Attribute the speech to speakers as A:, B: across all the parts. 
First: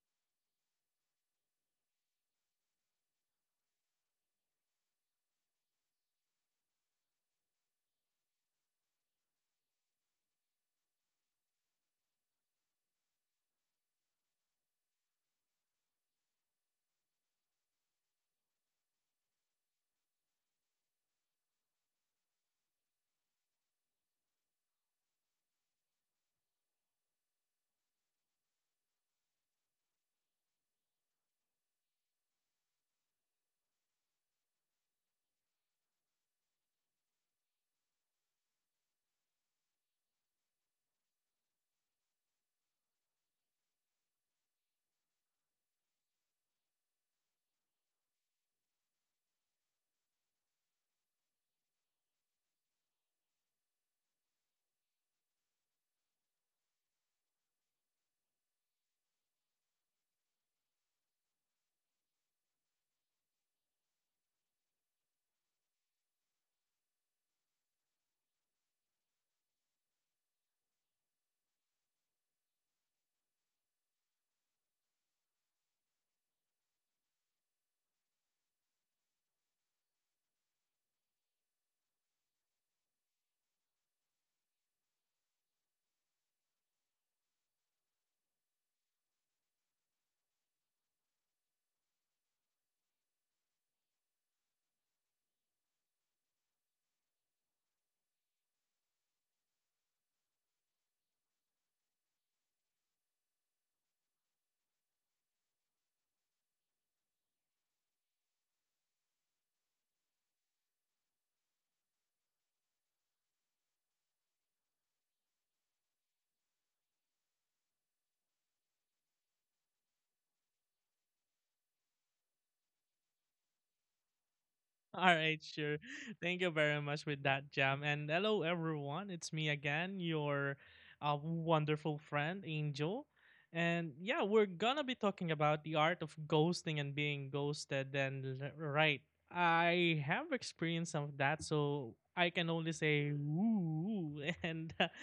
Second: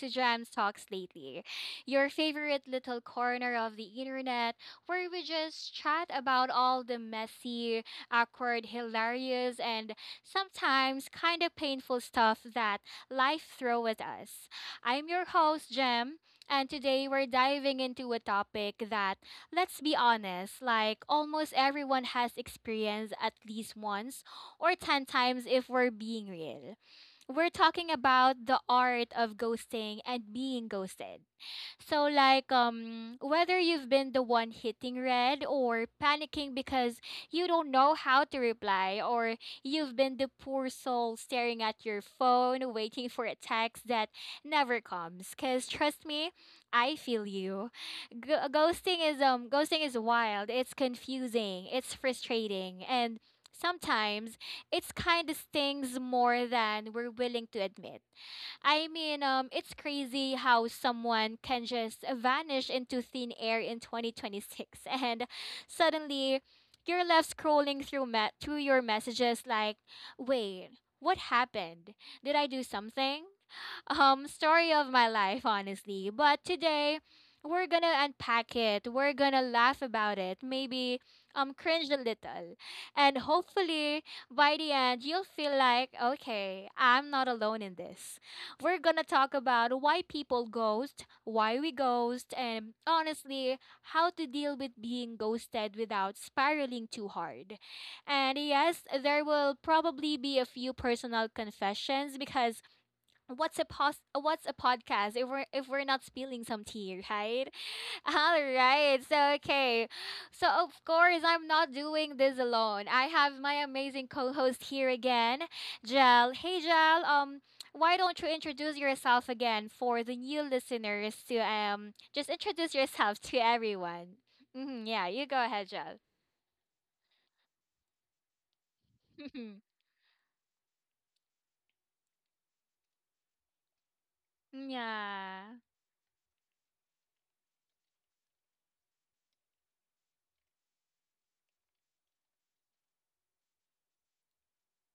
A: to Jam Talks Lately, your favorite little corner of the internet where we just chat about all the messy, awkward, hilarious, and sometimes kind of painful stuff that life throws at us. I'm your host, Jem. And today we're diving into a topic that, let's be honest, like almost everyone has experienced at least once or 10 times if we're being real. We're talking about the art of ghosting and being ghosted. So like, whether you've been the one hitting red or panicking because you don't know how to reply, or you've been the poor soul staring at your phone waiting for a text that never comes, cuz trust me, I feel you. Ghosting is wild. It's confusing, it's frustrating, and sometimes it's kind of stings more than we're willing to admit. I mean, it's crazy how someone can just vanish into thin air in 2026, and suddenly you're left scrolling through through your messages like, wait, what happened? Did I do something? Story of my life, honestly. But today we're gonna unpack it. We're gonna laugh about it. Maybe cringe a little. And hopefully by the end you'll feel like, okay, I'm not alone in this. We're gonna talk about why people ghost, why we ghost, and honestly, how to deal with being ghosted without spiraling too hard. And yes, there will probably be a few personal confessions because what's a podcast if we're not spilling some tea, right? All right, so okay, so of course I'm not doing this alone. I have my amazing co-host here again, Jel. Hey Jel, why don't you introduce yourself again for the new listeners, to just introduce yourself to everyone. Hmm,
B: All
A: yeah, you
B: right,
A: go ahead,
B: sure.
A: Jel.
B: Thank you very much with that, Jam. And hello, everyone. It's me again, your wonderful friend, Angel. And yeah, we're gonna be talking
A: Yeah,
B: about the art of ghosting and being ghosted. Right, I have experience of that, so I can only say ooh. And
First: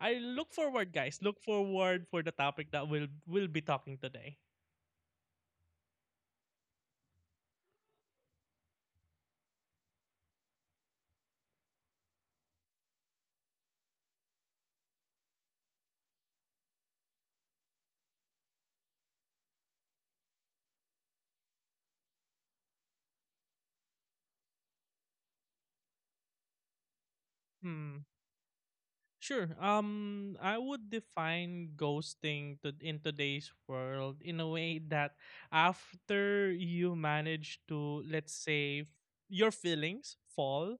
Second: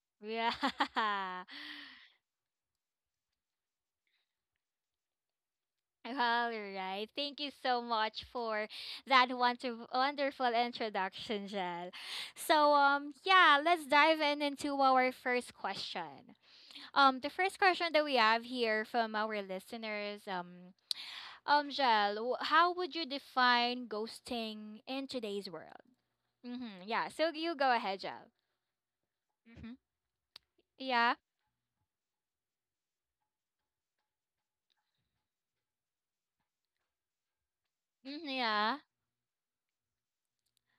B: I look
A: yeah
B: forward, guys. Look forward for the topic that we'll be talking today.
A: all right. Thank you so much for that wonderful, wonderful introduction, Jel. So, yeah, let's dive in into our first question. The first question that we have here from our listeners, Jel, how would you define ghosting in today's world? Mm-hmm, yeah. So you go ahead,
B: Hmm.
A: Jel.
B: Sure.
A: Mm-hmm.
B: I would
A: Yeah.
B: define ghosting in today's world in a way that after you manage to,
A: Mm-hmm,
B: let's
A: yeah.
B: say, your feelings fall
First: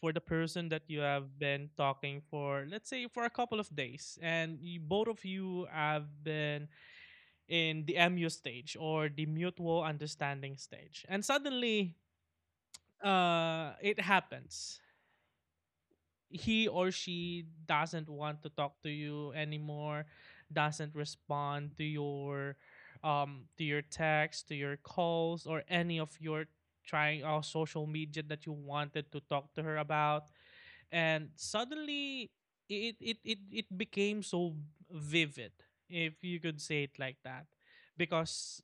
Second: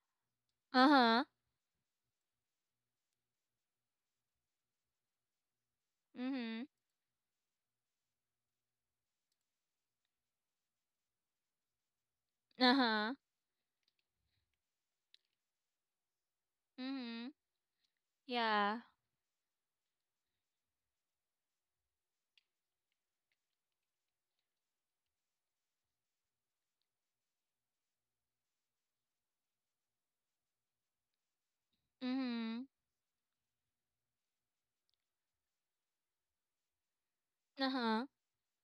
B: for the person that you
A: Uh-huh.
B: have been talking for, let's say, for a couple of days, and both of you have
A: Mm-hmm.
B: been in the MU stage or the mutual understanding stage, and suddenly,
A: Uh-huh.
B: it happens he or
A: Mm-hmm.
B: she doesn't want to
A: Yeah.
B: talk to you anymore, doesn't respond to your to your texts, to your calls, or any of your trying social media that you wanted to talk to her about. And suddenly
A: Mm-hmm.
B: it became so vivid, if you could say it like that,
A: Uh-huh.
B: because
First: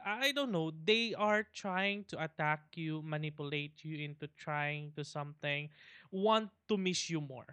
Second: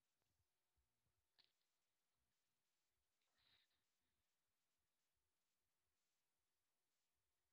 B: I don't know. They are trying to attack you, manipulate you into trying to something, want to miss you more,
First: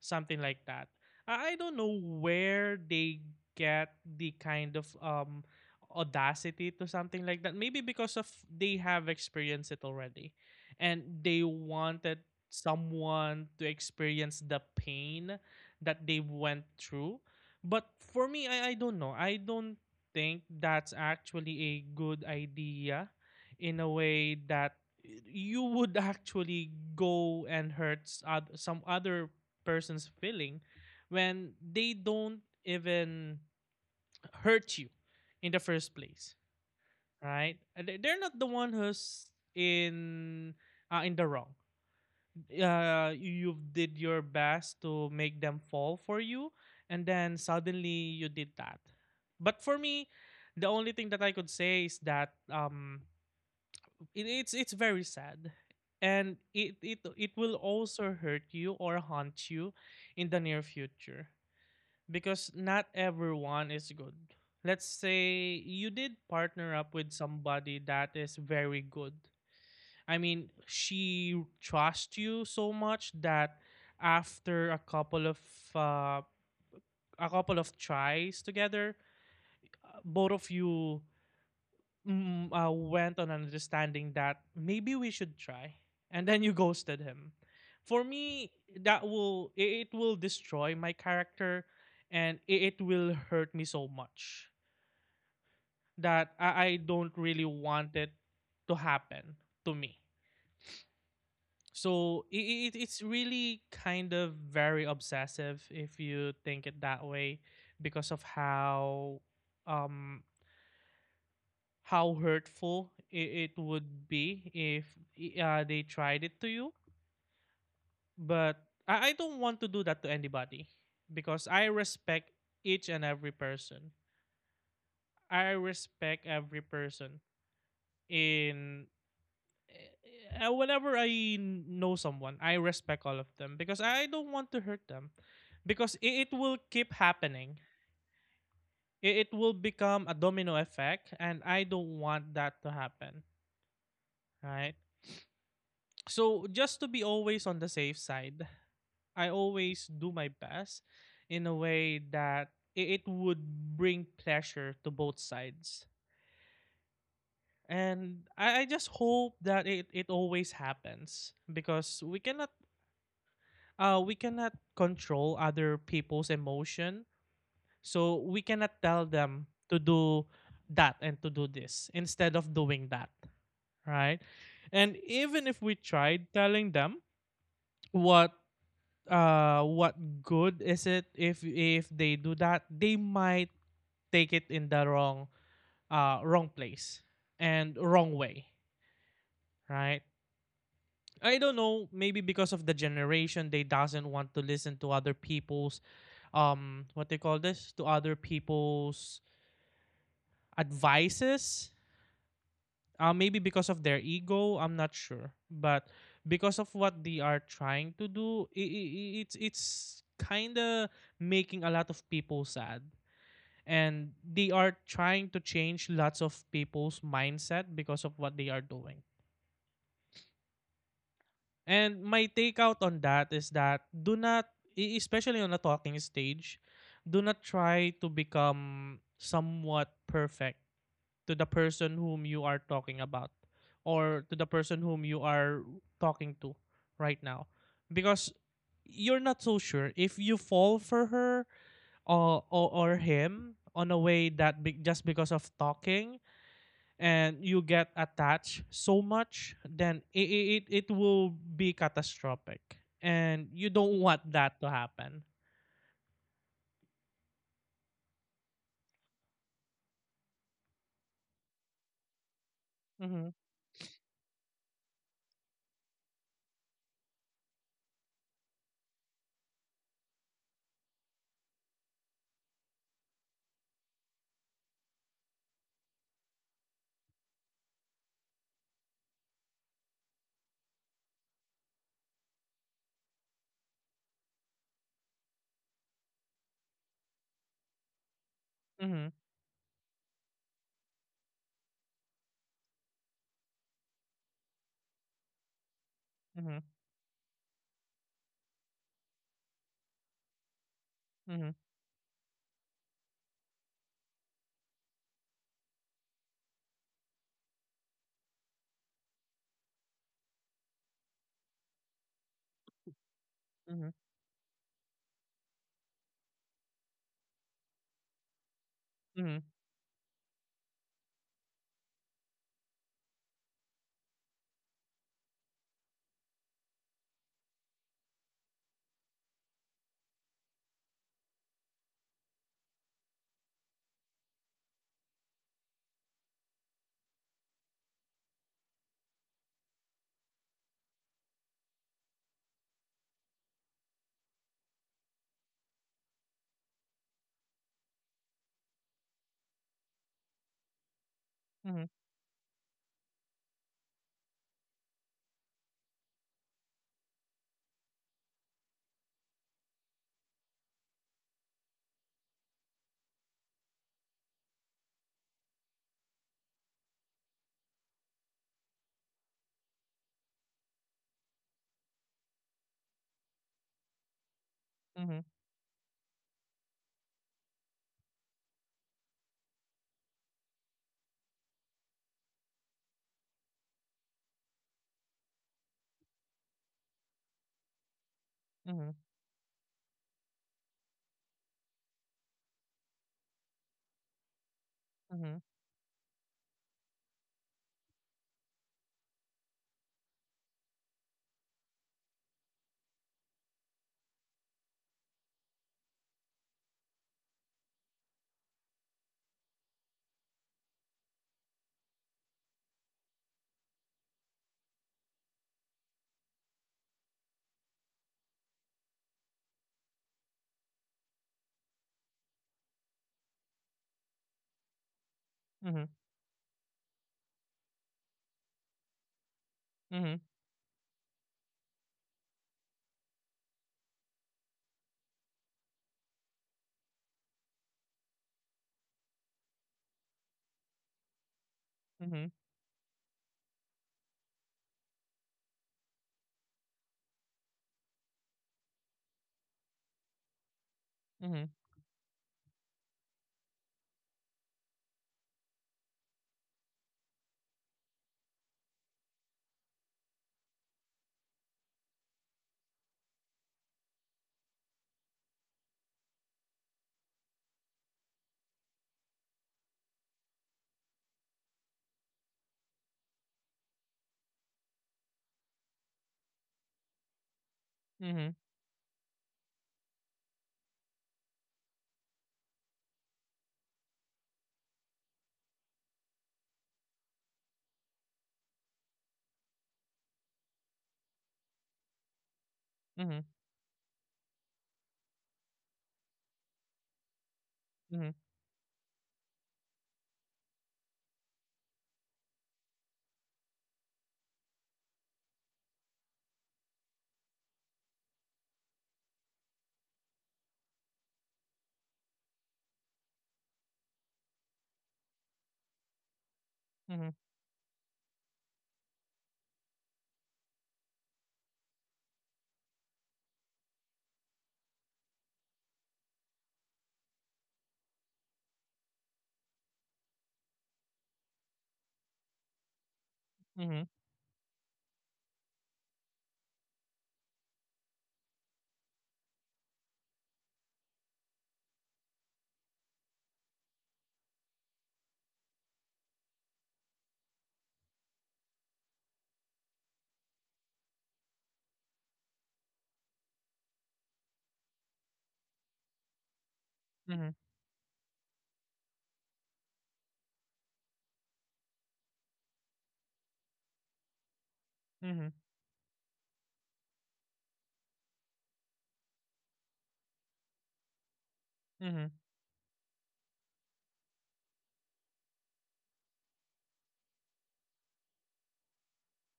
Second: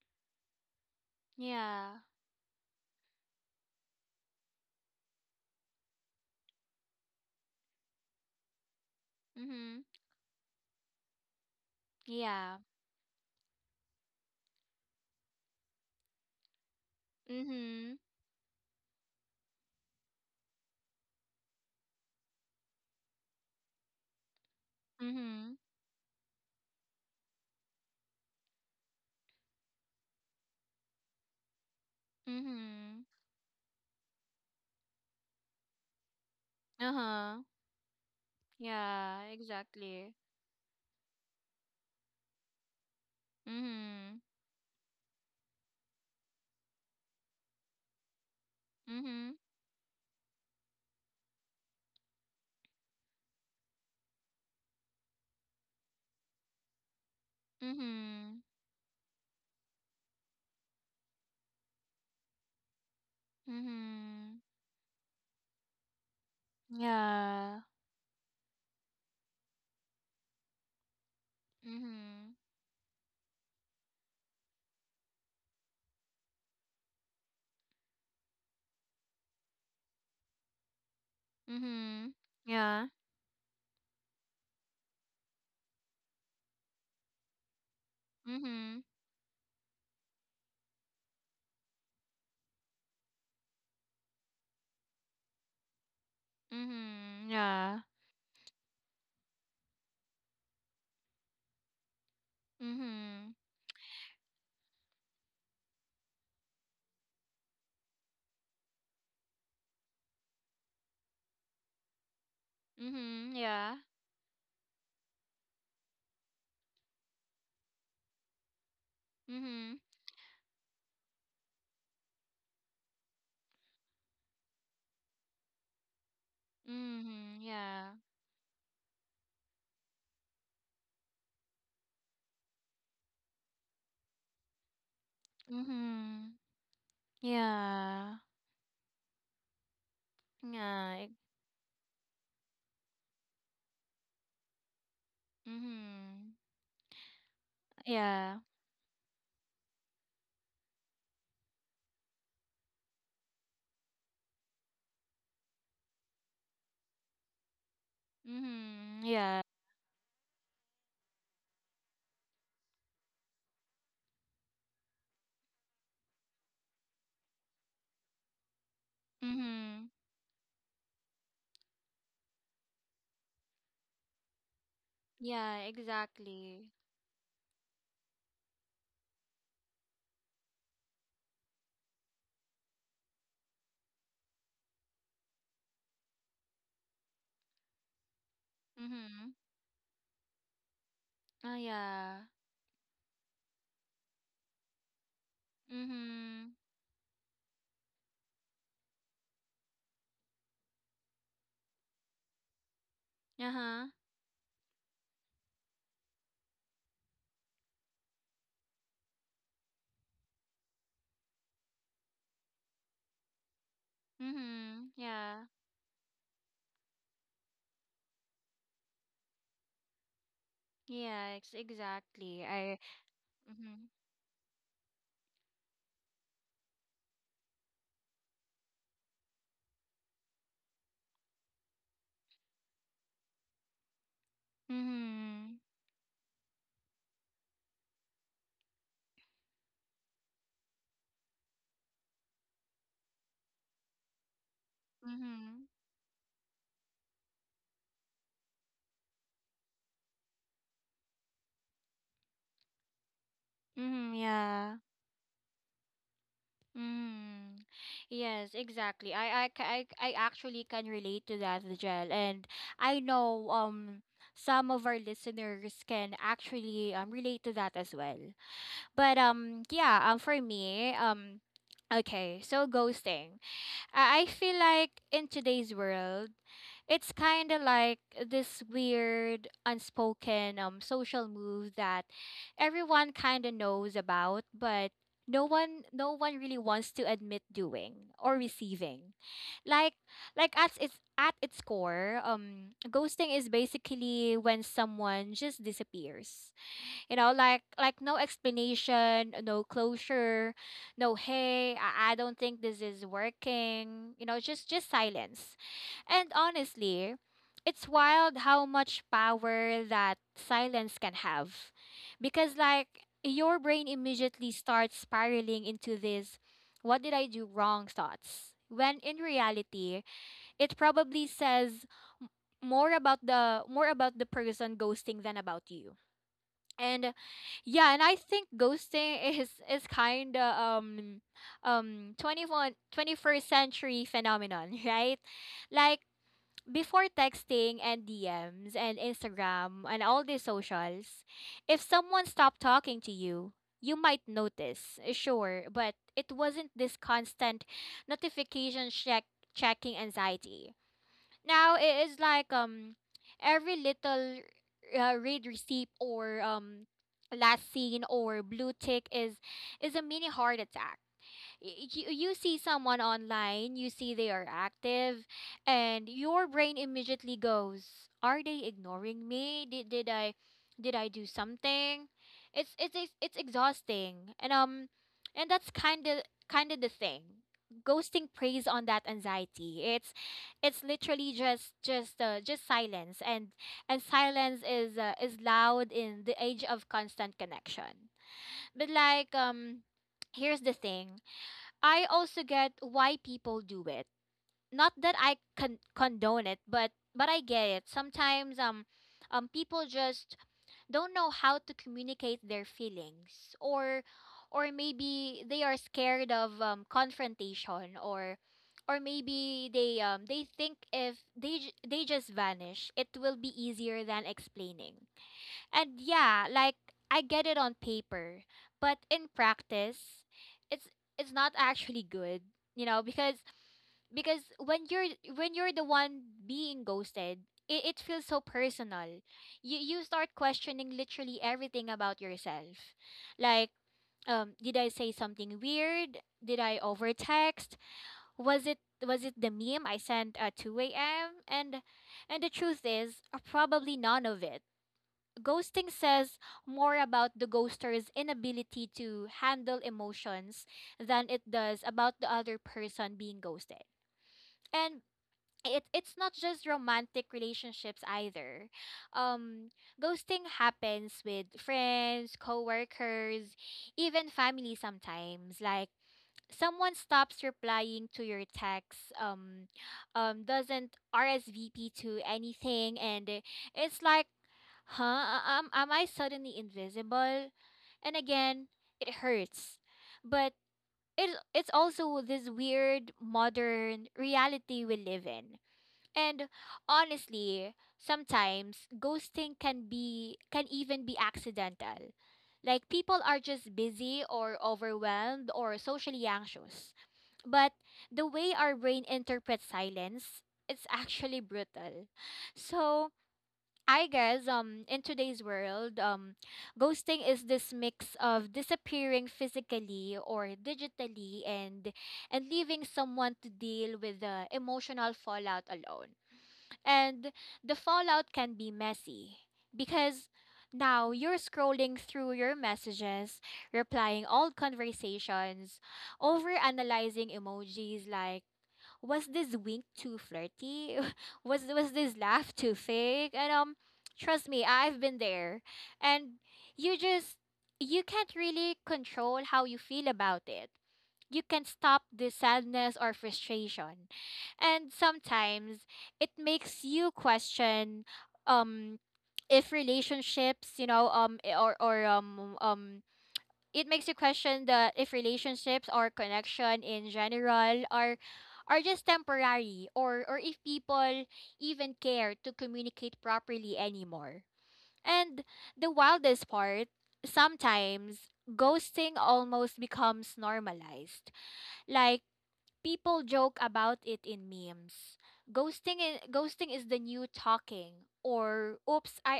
B: something like that. I don't know
A: Yeah.
B: where they get the kind of audacity to something like that. Maybe because of they have experienced it
A: Mhm.
B: already, and they wanted
A: Yeah.
B: someone to experience the pain that they went through. But
A: Mhm.
B: for me, I don't know. I don't think that's actually a good idea, in a way that
A: Mhm.
B: you would actually go and hurt some other person's feeling when they don't
A: Mhm.
B: even hurt you in the first place,
A: Uh-huh.
B: right? They're not the one
A: Yeah,
B: who's
A: exactly.
B: in in the wrong. You did
A: Mhm.
B: your best to make them fall for you, and then suddenly you did that.
A: Mhm.
B: But for me, the only thing that I could say is that it, it's very sad, and it will also
A: Mhm.
B: hurt you or haunt you in the near future, because not everyone is good.
A: Mhm.
B: Let's say you did partner up with
A: Yeah.
B: somebody that is very good. I mean, she trusts
A: Mhm.
B: you so much that after uh, a couple of tries together, both of you
A: Mhm. Yeah.
B: went on an understanding that maybe we should try, and then you ghosted him. For me,
A: Mhm.
B: that will it will destroy my character, and it will hurt me so much that I don't
A: Mhm.
B: really
A: Yeah.
B: want it to happen to me. So it's
A: Mhm.
B: really kind of very obsessive if you think it that way, because of um how hurtful
A: Mhm.
B: it
A: Yeah.
B: would be if they tried it to you. But I don't want to
A: Mhm.
B: do that to anybody because I respect each and every person. I respect every person
A: Mhm. Yeah.
B: in whenever I know someone, I respect all of them because I don't want to hurt them, because it
A: Mhm.
B: will keep happening.
A: Yeah.
B: It will become a domino
A: Yeah.
B: effect, and I don't want that to happen. Right.
A: Mhm.
B: So just to be always on the safe
A: Yeah.
B: side, I always do my best in a way that it would bring pleasure to both sides. And I just
A: Mhm.
B: hope
A: Yeah.
B: that it always happens, because we cannot control other people's emotion. So we cannot tell them to
A: Mhm.
B: do that and to do this instead of doing that, right? And even
A: Yeah,
B: if we tried
A: exactly.
B: telling them what what good is it if they do that, they might take it in the wrong wrong place and wrong way,
A: Mm-hmm.
B: right? I
A: Oh,
B: don't know, maybe
A: yeah.
B: because of the generation, they doesn't want to listen to other people's,
A: Mm-hmm.
B: what they call this, to other people's advices. Maybe because of
A: Uh-huh.
B: their ego, I'm not sure, but because of what they are trying to do, it's kind of making a lot of people sad, and they are
A: Mm-hmm.
B: trying to
A: Yeah.
B: change lots of people's mindset because of what they are doing.
A: Yeah, ex
B: And my
A: exactly. I
B: takeout on that is
A: mm-hmm.
B: that do not, especially on a talking stage, do not try to become somewhat perfect to the person whom you are talking about, or to the person whom you
A: Mm-hmm.
B: are talking to right now. Because you're not so sure if you fall for her or him on a way that just because of
A: Mm-hmm.
B: talking, and you get attached so much, then it will be catastrophic. And you don't
A: Mm-hmm.
B: want that to
A: Yeah.
B: happen.
A: Mm-hmm. Yes, exactly. I actually can relate to that, Jel. And I
B: Mm-hmm,
A: know some of our listeners can actually relate to that as well. But yeah, for me, okay, so ghosting. I feel like in today's world, it's kind of like this weird unspoken social move that everyone kind of knows about, but no one really wants to admit doing or
B: mm-hmm,
A: receiving. Like like at its core, ghosting is basically when someone just disappears,
B: mm-hmm,
A: you know, like no explanation, no closure, no hey, I don't think this is working. You know, just silence. And honestly, it's wild how much power that silence can have. Because like your brain
B: mm-hmm,
A: immediately starts spiraling into this what did I do wrong thoughts. When in
B: mm-hmm,
A: reality, it probably says m- more about the person ghosting than about you. And yeah, and I think ghosting is kind of twenty one twenty first century phenomenon, right? Like before texting and DMs and Instagram and all these socials, if someone stopped talking to you, you might notice, sure, but it wasn't this constant notification check checking anxiety. Now
B: mm-hmm,
A: it is like, every little read receipt or last seen or blue tick is a mini heart attack. You, you see someone online, you see they are active, and your brain immediately goes, "Are they ignoring me? Did I do something?" It's exhausting, and,
B: mm-hmm, mm-hmm,
A: and that's kind of the thing. Ghosting preys on that anxiety. It's literally just silence, and silence is loud in the age of constant connection. But like, here's the thing. I also get why people do it. Not that
B: mm-hmm,
A: I condone it, but I get it. Sometimes people just don't know how to communicate their feelings, or maybe they are scared of confrontation, or maybe they think if they just vanish, it will be easier than explaining. And yeah, like I get it on paper, but in practice, it's it's not actually good, you know, because when
B: mm-hmm,
A: you're
B: mm-hmm,
A: the one being ghosted, it feels so personal. You start questioning literally everything about yourself. Like, did I say something weird? Did I overtext? Was it was it the meme I sent at 2 a.m.? And the truth is, probably none of it. Ghosting says more about the ghoster's inability to handle emotions than
B: mm-hmm,
A: it
B: mm-hmm,
A: does about the other person being ghosted. And it, it's not just romantic relationships either. Um, ghosting happens with friends, coworkers, even family sometimes. Like someone stops replying to your texts, doesn't RSVP to anything, and it's like, huh, am I suddenly invisible? And
B: mm-hmm,
A: again it hurts, but it, it's also this weird modern reality we live in. And honestly, sometimes ghosting can be can even be accidental. Like people are just busy or overwhelmed or socially anxious. But
B: mm-hmm, mm-hmm,
A: the way our brain interprets silence, it's actually brutal. So I guess, in today's world, ghosting is this mix of disappearing physically or digitally, and leaving someone to deal with the emotional fallout alone. And the fallout can be messy because now you're scrolling through your messages, replying old conversations, over analyzing emojis like, was this wink too flirty? Was this laugh too fake? And
B: mm-hmm, mm-hmm,
A: trust me, I've been there. And you just you can't really control how you feel about it. You can stop the sadness or frustration. And sometimes it makes you question um if relationships, you know, I- or it makes you question the if relationships or connection in
B: mm-hmm,
A: general are just temporary, or if people even care to communicate properly anymore. And the wildest part, sometimes ghosting almost becomes normalized.
B: mm-hmm, mm-hmm, mm-hmm,
A: Like people joke about it in memes. Ghosting ghosting is the new talking, or oops, I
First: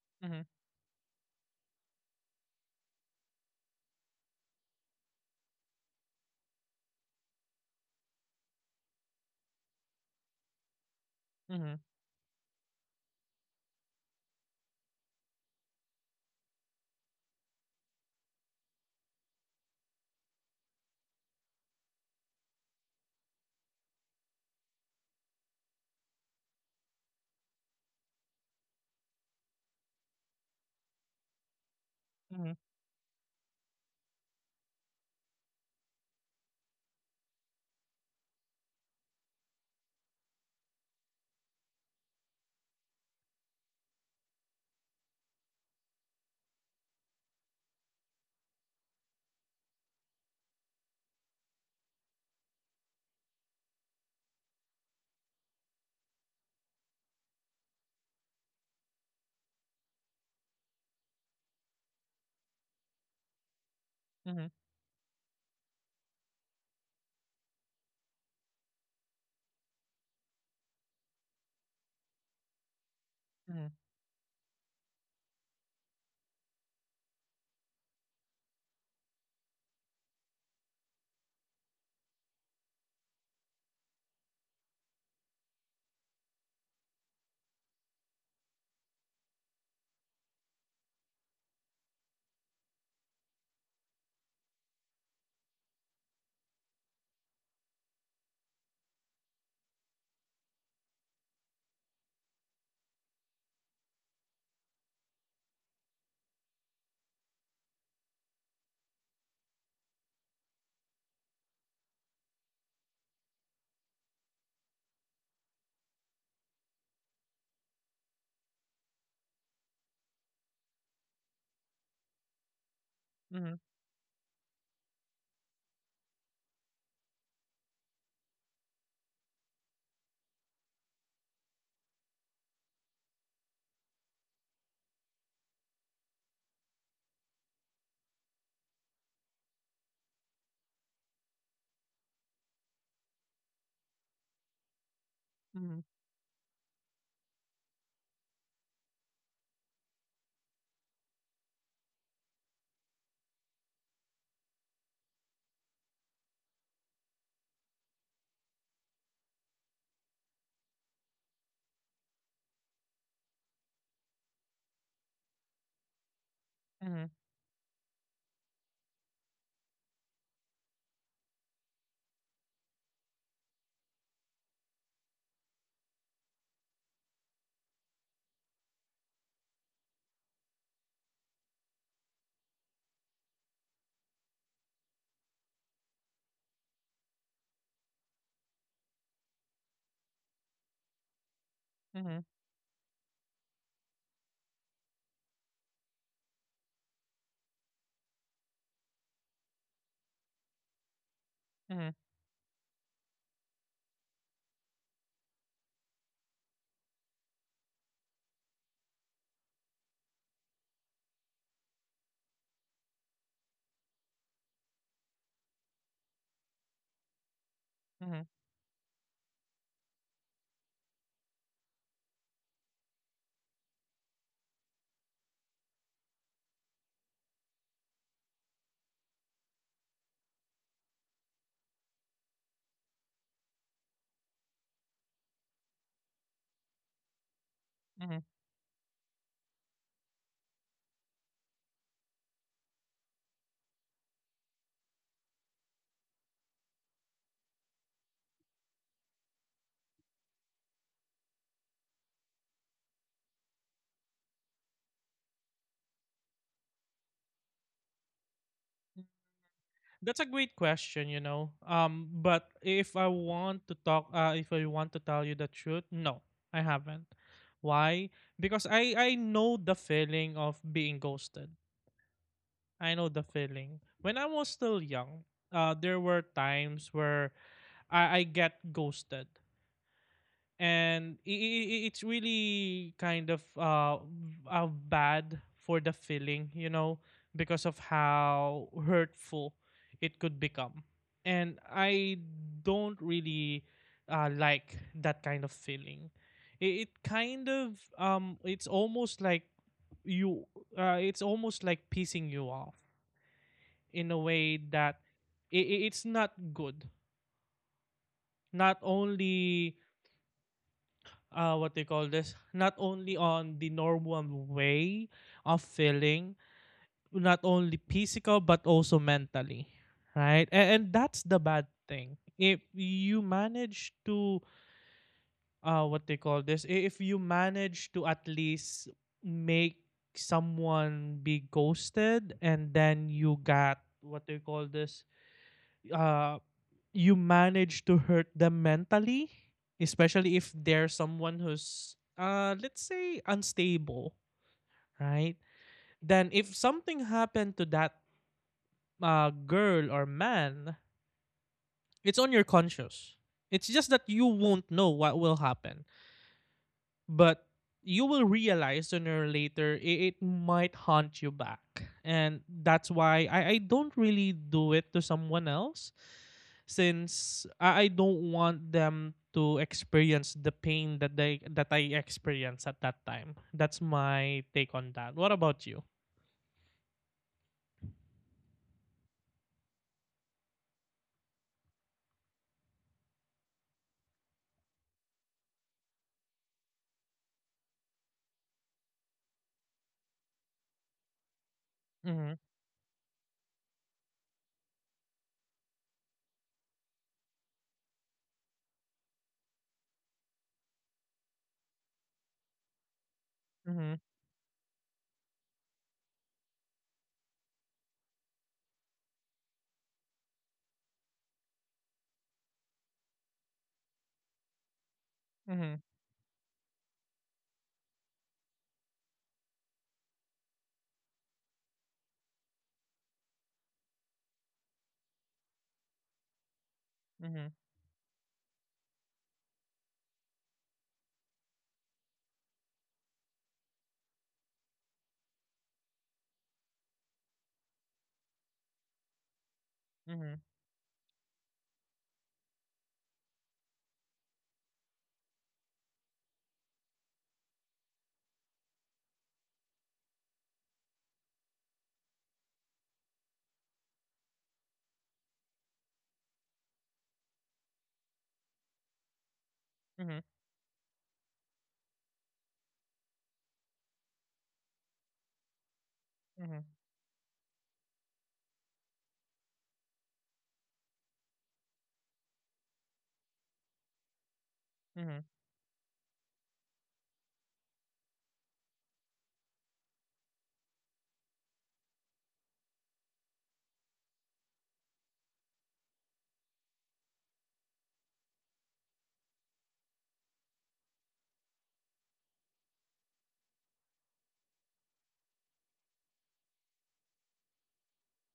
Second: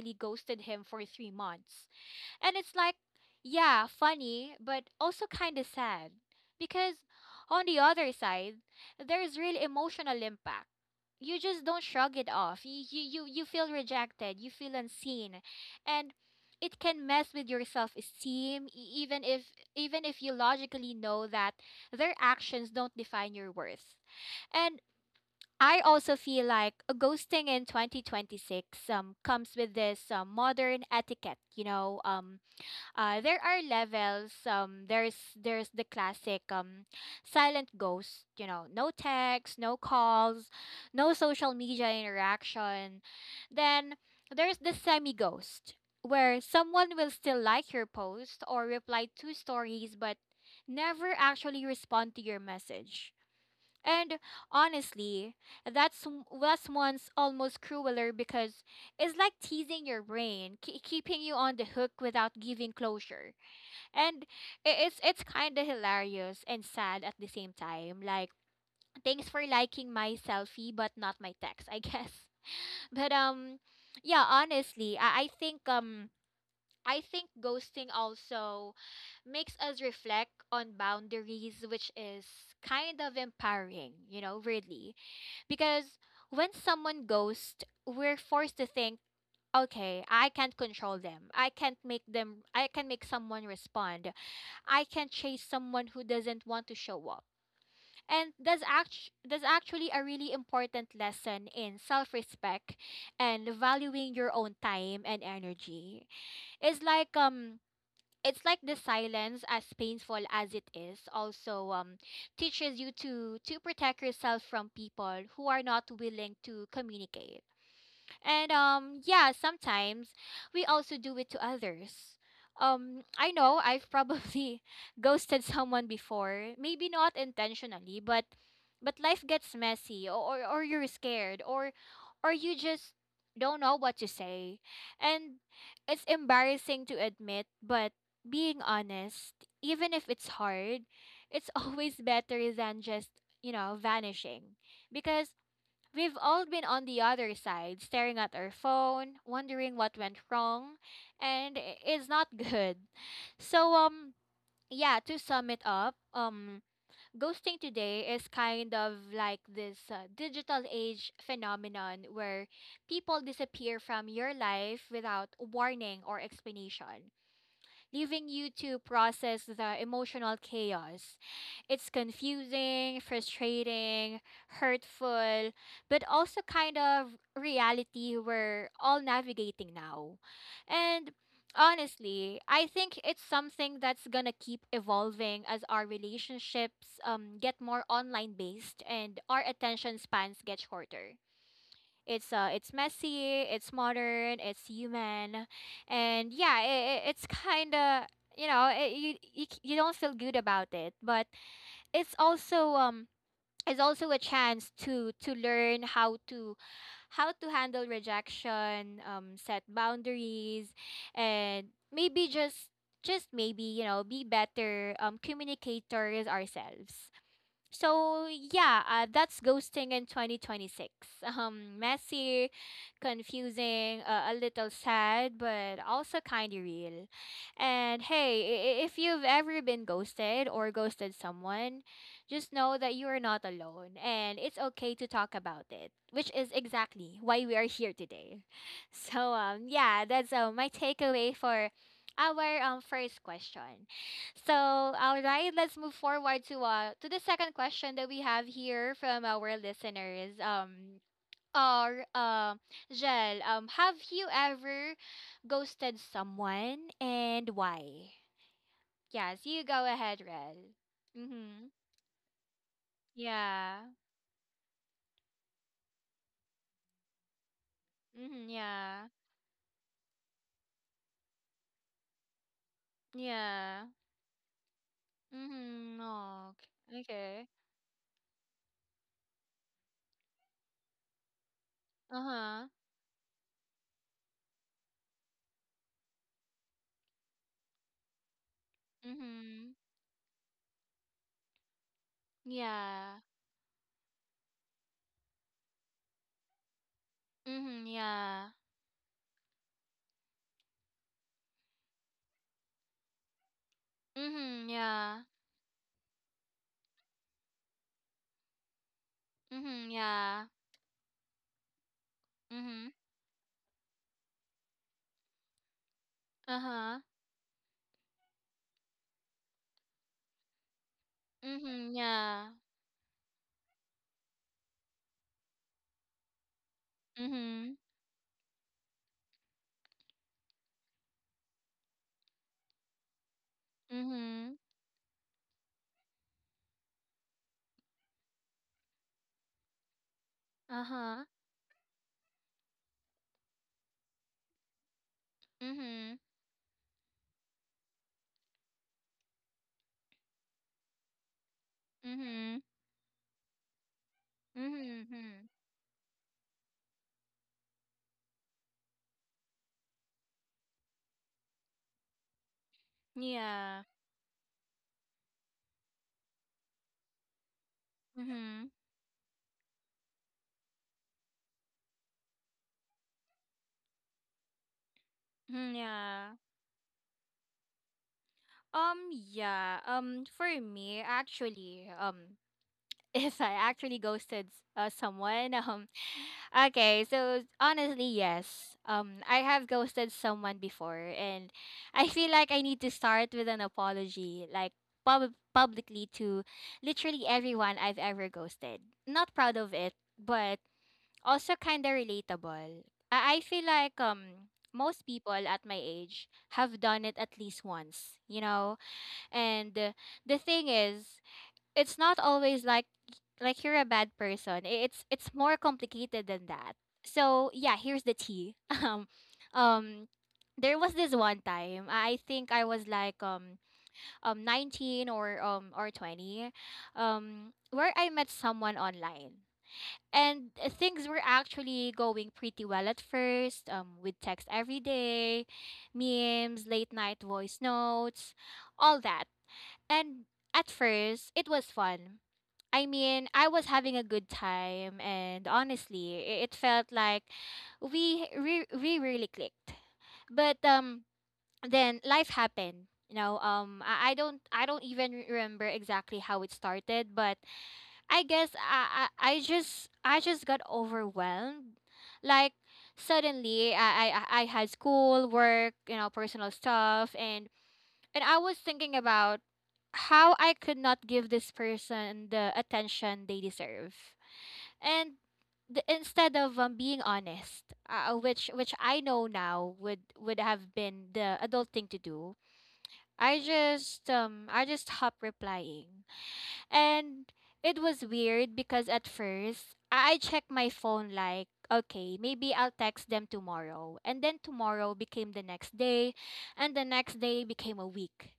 B: mm-hmm, mm-hmm, mm-hmm, mm-hmm, mm-hmm, mm-hmm, mm-hmm, mm-hmm, mm-hmm,
A: ghosted him for 3 months. And it's like, yeah, funny, but also kind of sad. Because on the other side, there's real emotional impact. You just don't shrug it off. You feel rejected, you feel unseen. And it can mess with your self-esteem, even if you logically know that their actions don't define your worth. And I also feel like a ghosting in 2026 comes with this modern etiquette, you know, there are levels. There's the classic, silent ghost. You know, no text, no calls, no social media interaction. Then there's the semi ghost, where someone will still like your post or reply to stories, but never actually respond to your message. And honestly, that's m- that's one's almost crueler because it's like teasing your brain, keeping you on the hook without giving closure. And it's kind of hilarious and sad at the same time. Like thanks for liking my selfie, but not my text, I guess. But yeah, honestly, I think ghosting also makes us reflect on boundaries, which is kind of empowering, you know, weirdly, because when someone ghosts, we're forced to think, okay, I can't control them. I can't make them I can make someone respond. I can chase someone who doesn't want to show up. And that's act that's actually a really important lesson in self-respect and valuing your own time and energy. It's like, it's like the silence, as painful as it is, also teaches you to protect yourself from people who are not willing to communicate. And yeah, sometimes we also do it to others. I know I've probably ghosted someone before, maybe not intentionally, but life gets messy, or you're scared, or you just don't know what to say. And it's embarrassing to admit, but being honest, even if it's hard, it's always better than just, you know, vanishing, because we've all been on the other side, staring at our phone, wondering what went wrong, and it's not good. So yeah, to sum it up, ghosting today is kind of like this digital age phenomenon where people disappear from your life without warning or explanation, leaving you to process the emotional chaos. It's confusing, frustrating, hurtful, but also kind of reality we're all navigating now. And honestly, I think it's something that's gonna keep evolving as our relationships get more online based and our attention spans get shorter. It's messy, it's modern, it's human, and yeah, it's kind of you know it, you c- you don't feel good about it, but
B: mm-hmm,
A: it's also it's also a chance to learn how to handle rejection, set boundaries, and maybe just maybe you know be better communicators ourselves.
B: mm-hmm,
A: So yeah, that's ghosting in 2026. Messy, confusing, a little sad, but also kind of real. And hey, if you've ever been ghosted or ghosted someone, just know that you are not alone, and it's okay to talk about it, which is exactly why we are here
B: mm-hmm,
A: today. So, that's my takeaway for our first question. So, all right, let's move forward to to the second question that we have here from our listeners. Or Jel, have you ever ghosted someone and why? Yes, you go ahead,
B: That's a great
A: Rel.
B: question, you know.
A: Mhm.
B: But if I want to
A: Yeah.
B: talk, if I want to tell you the truth, no, I haven't. Why?
A: Mhm.
B: Because I
A: Yeah.
B: I know the feeling of being ghosted. I know the feeling.
A: Yeah.
B: When I was still young,
A: Mhm.
B: there were
A: Oh,
B: times
A: okay.
B: where
A: Okay.
B: I get ghosted, and it's
A: Uh huh.
B: really kind of bad for the feeling, you know, because of how hurtful
A: Mhm.
B: it could become, and I don't
A: Yeah.
B: really like that kind of feeling. It kind of
A: Mhm. Yeah.
B: it's almost like you it's almost like pissing you off in a way
A: Mhm.
B: that
A: Yeah.
B: it's not good, not only
A: Mhm. Yeah.
B: what they call this, not
A: Mhm.
B: only on the normal way of feeling,
A: Uh-huh.
B: not only physical but also mentally, right? And that's the bad
A: Mhm,
B: thing,
A: yeah.
B: if you manage to what they call this, if you
A: Mhm.
B: manage to at least make someone be ghosted, and then you got what they
A: Mhm.
B: call this, uh you manage to hurt them mentally, especially if they're
A: Uh-huh.
B: someone who's let's say unstable, right?
A: Mhm.
B: Then if something happened to that girl or man, it's on your
A: Mhm.
B: conscious. It's just that you won't know
A: Mhm.
B: what will
A: Mhm.
B: happen. But you will realize sooner or later it might haunt you back, and that's why I
A: Yeah.
B: don't really do it to someone else, since I don't
A: Mhm.
B: want them to experience the pain that they that I experienced at that time. That's my take on that. What about
A: Mhm,
B: you?
A: yeah. Yeah. Um, for me actually, if I actually ghosted someone. Okay, so honestly, yes. I have ghosted someone before, and I feel
B: Mhm,
A: like I need to start with an apology, like publicly to literally everyone I've ever ghosted. Not proud of it, but also kind of relatable. I feel
B: mhm,
A: like most people at my age have done it at least once, you know, and. The thing is it's not always like you're a bad person. It's more
B: mhm,
A: complicated than that. So yeah, here's the tea. Um, um, there was this one time I think I was like 19 or 20,
B: mhm,
A: where I met someone online. And things were actually going pretty well at first, with text every day, memes, late night voice notes, all that. And
B: mhm,
A: at first, it was fun. I mean, I was having a good time, and honestly, it felt like we really clicked. But then life happened. You know, I don't even remember exactly how it started, but I guess I just
B: mhm,
A: got overwhelmed. Like suddenly, I had school, work, you know, personal
B: mhm,
A: stuff, and I was thinking about how I could not give this person the attention they deserve. And
B: mhm,
A: instead of being honest, which I know now would have been the adult thing to do, I just hop replying. And it was weird because at first, I checked my phone like, okay, maybe I'll text them tomorrow. And then tomorrow became the next day, and the next day became a week.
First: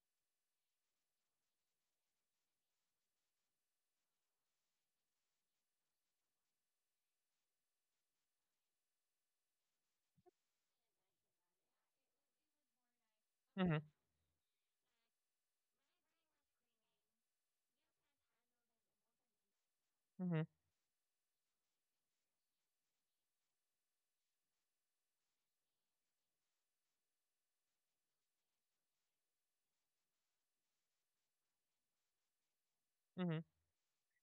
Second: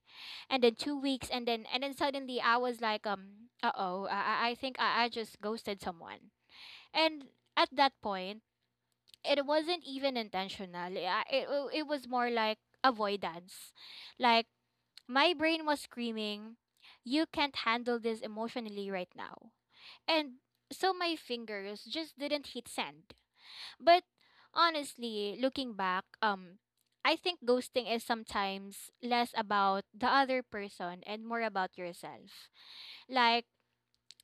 A: And then 2 weeks, and then suddenly I was like, uh-oh, I think I just ghosted someone. And at that point, it wasn't even intentional. It was more like avoidance.
B: mhm,
A: Like my brain was screaming, you can't handle this emotionally right now.
B: mhm,
A: And so my fingers just didn't hit send. But honestly, looking back, I think ghosting is sometimes less about the other person and more about yourself.
B: mhm,
A: Like,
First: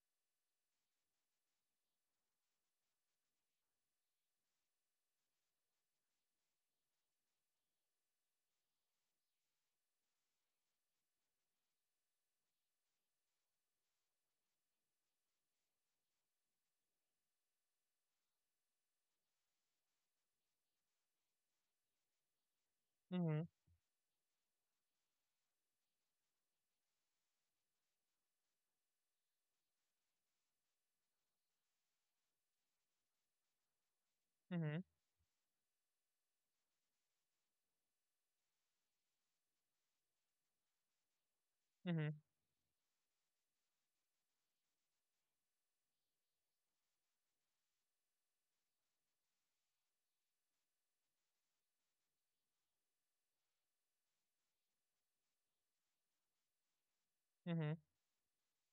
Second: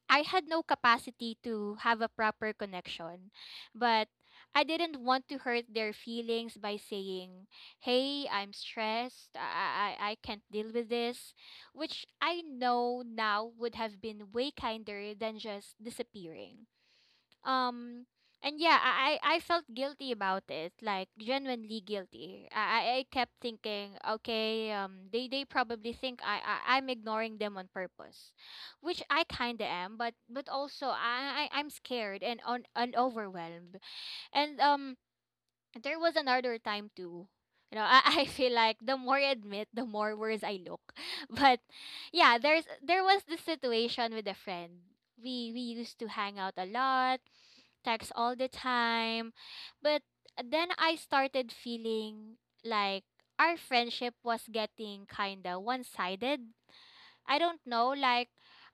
A: I had no capacity to have a proper connection, but I didn't want to hurt their feelings by saying, "Hey, I'm stressed. I can't deal with this," which I know now would have been way kinder than just disappearing. Um and yeah, I felt guilty about it, like genuinely guilty. I
B: mhm,
A: kept
B: mhm,
A: thinking, okay, they probably think I'm ignoring them on purpose, which I kind of am, but also I'm scared and overwhelmed. And
B: mhm,
A: there was another time too. You know, I, I feel like the more I admit, the more worse I look. But
B: mhm,
A: yeah, there was this situation with a friend. We used to hang out a lot, text all the time. But then I started feeling like our friendship was getting kinda one sided. I
B: mhm,
A: don't
B: mhm, mhm,
A: know, like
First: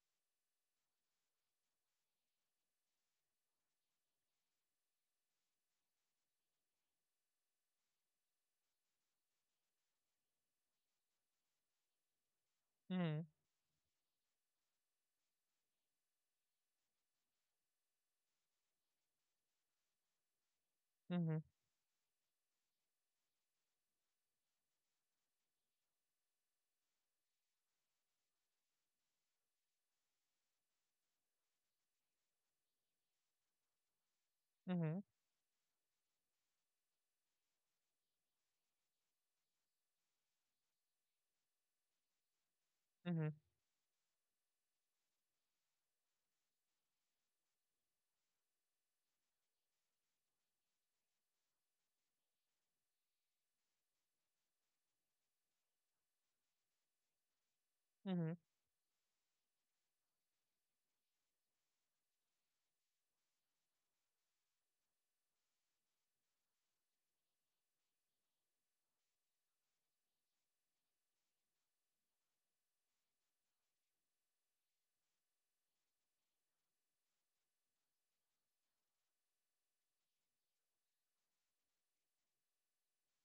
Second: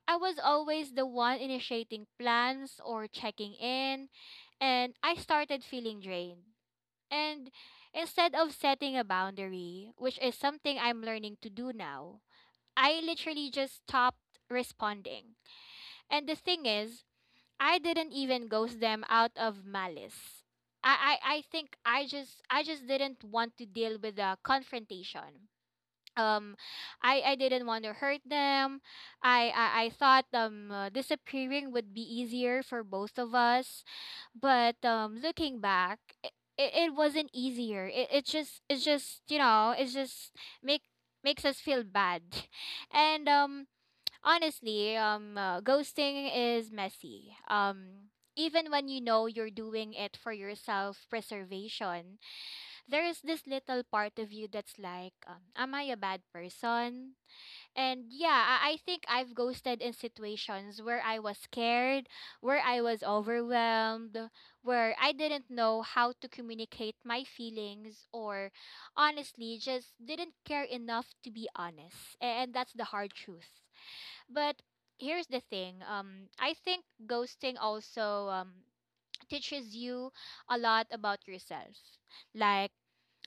A: I was always the one initiating plans or checking in, and I started feeling drained. And instead of setting a boundary, which is something I'm learning to do now, I literally just stopped responding. And the thing is, I didn't even ghost them out of malice. I,
B: mhm,
A: I,
B: mhm,
A: I think I just didn't want to deal with the confrontation. Um i i didn't want to hurt them. I thought disappearing would be easier for both of us,
B: mhm,
A: but
B: mhm,
A: looking back, it wasn't easier, it just you know it just make makes us feel bad.
B: mhm,
A: and
B: mhm,
A: um honestly, ghosting is messy, even when you know you're doing it for yourself preservation, there is this little part of you that's like, am I a bad person? And
B: mhm,
A: yeah, I think I've ghosted in situations where I was scared, where I was overwhelmed, where I didn't know how to communicate my feelings, or honestly, just didn't care enough to be honest. And that's the hard truth. But here's the thing, I think ghosting also, teaches you a lot about yourself, like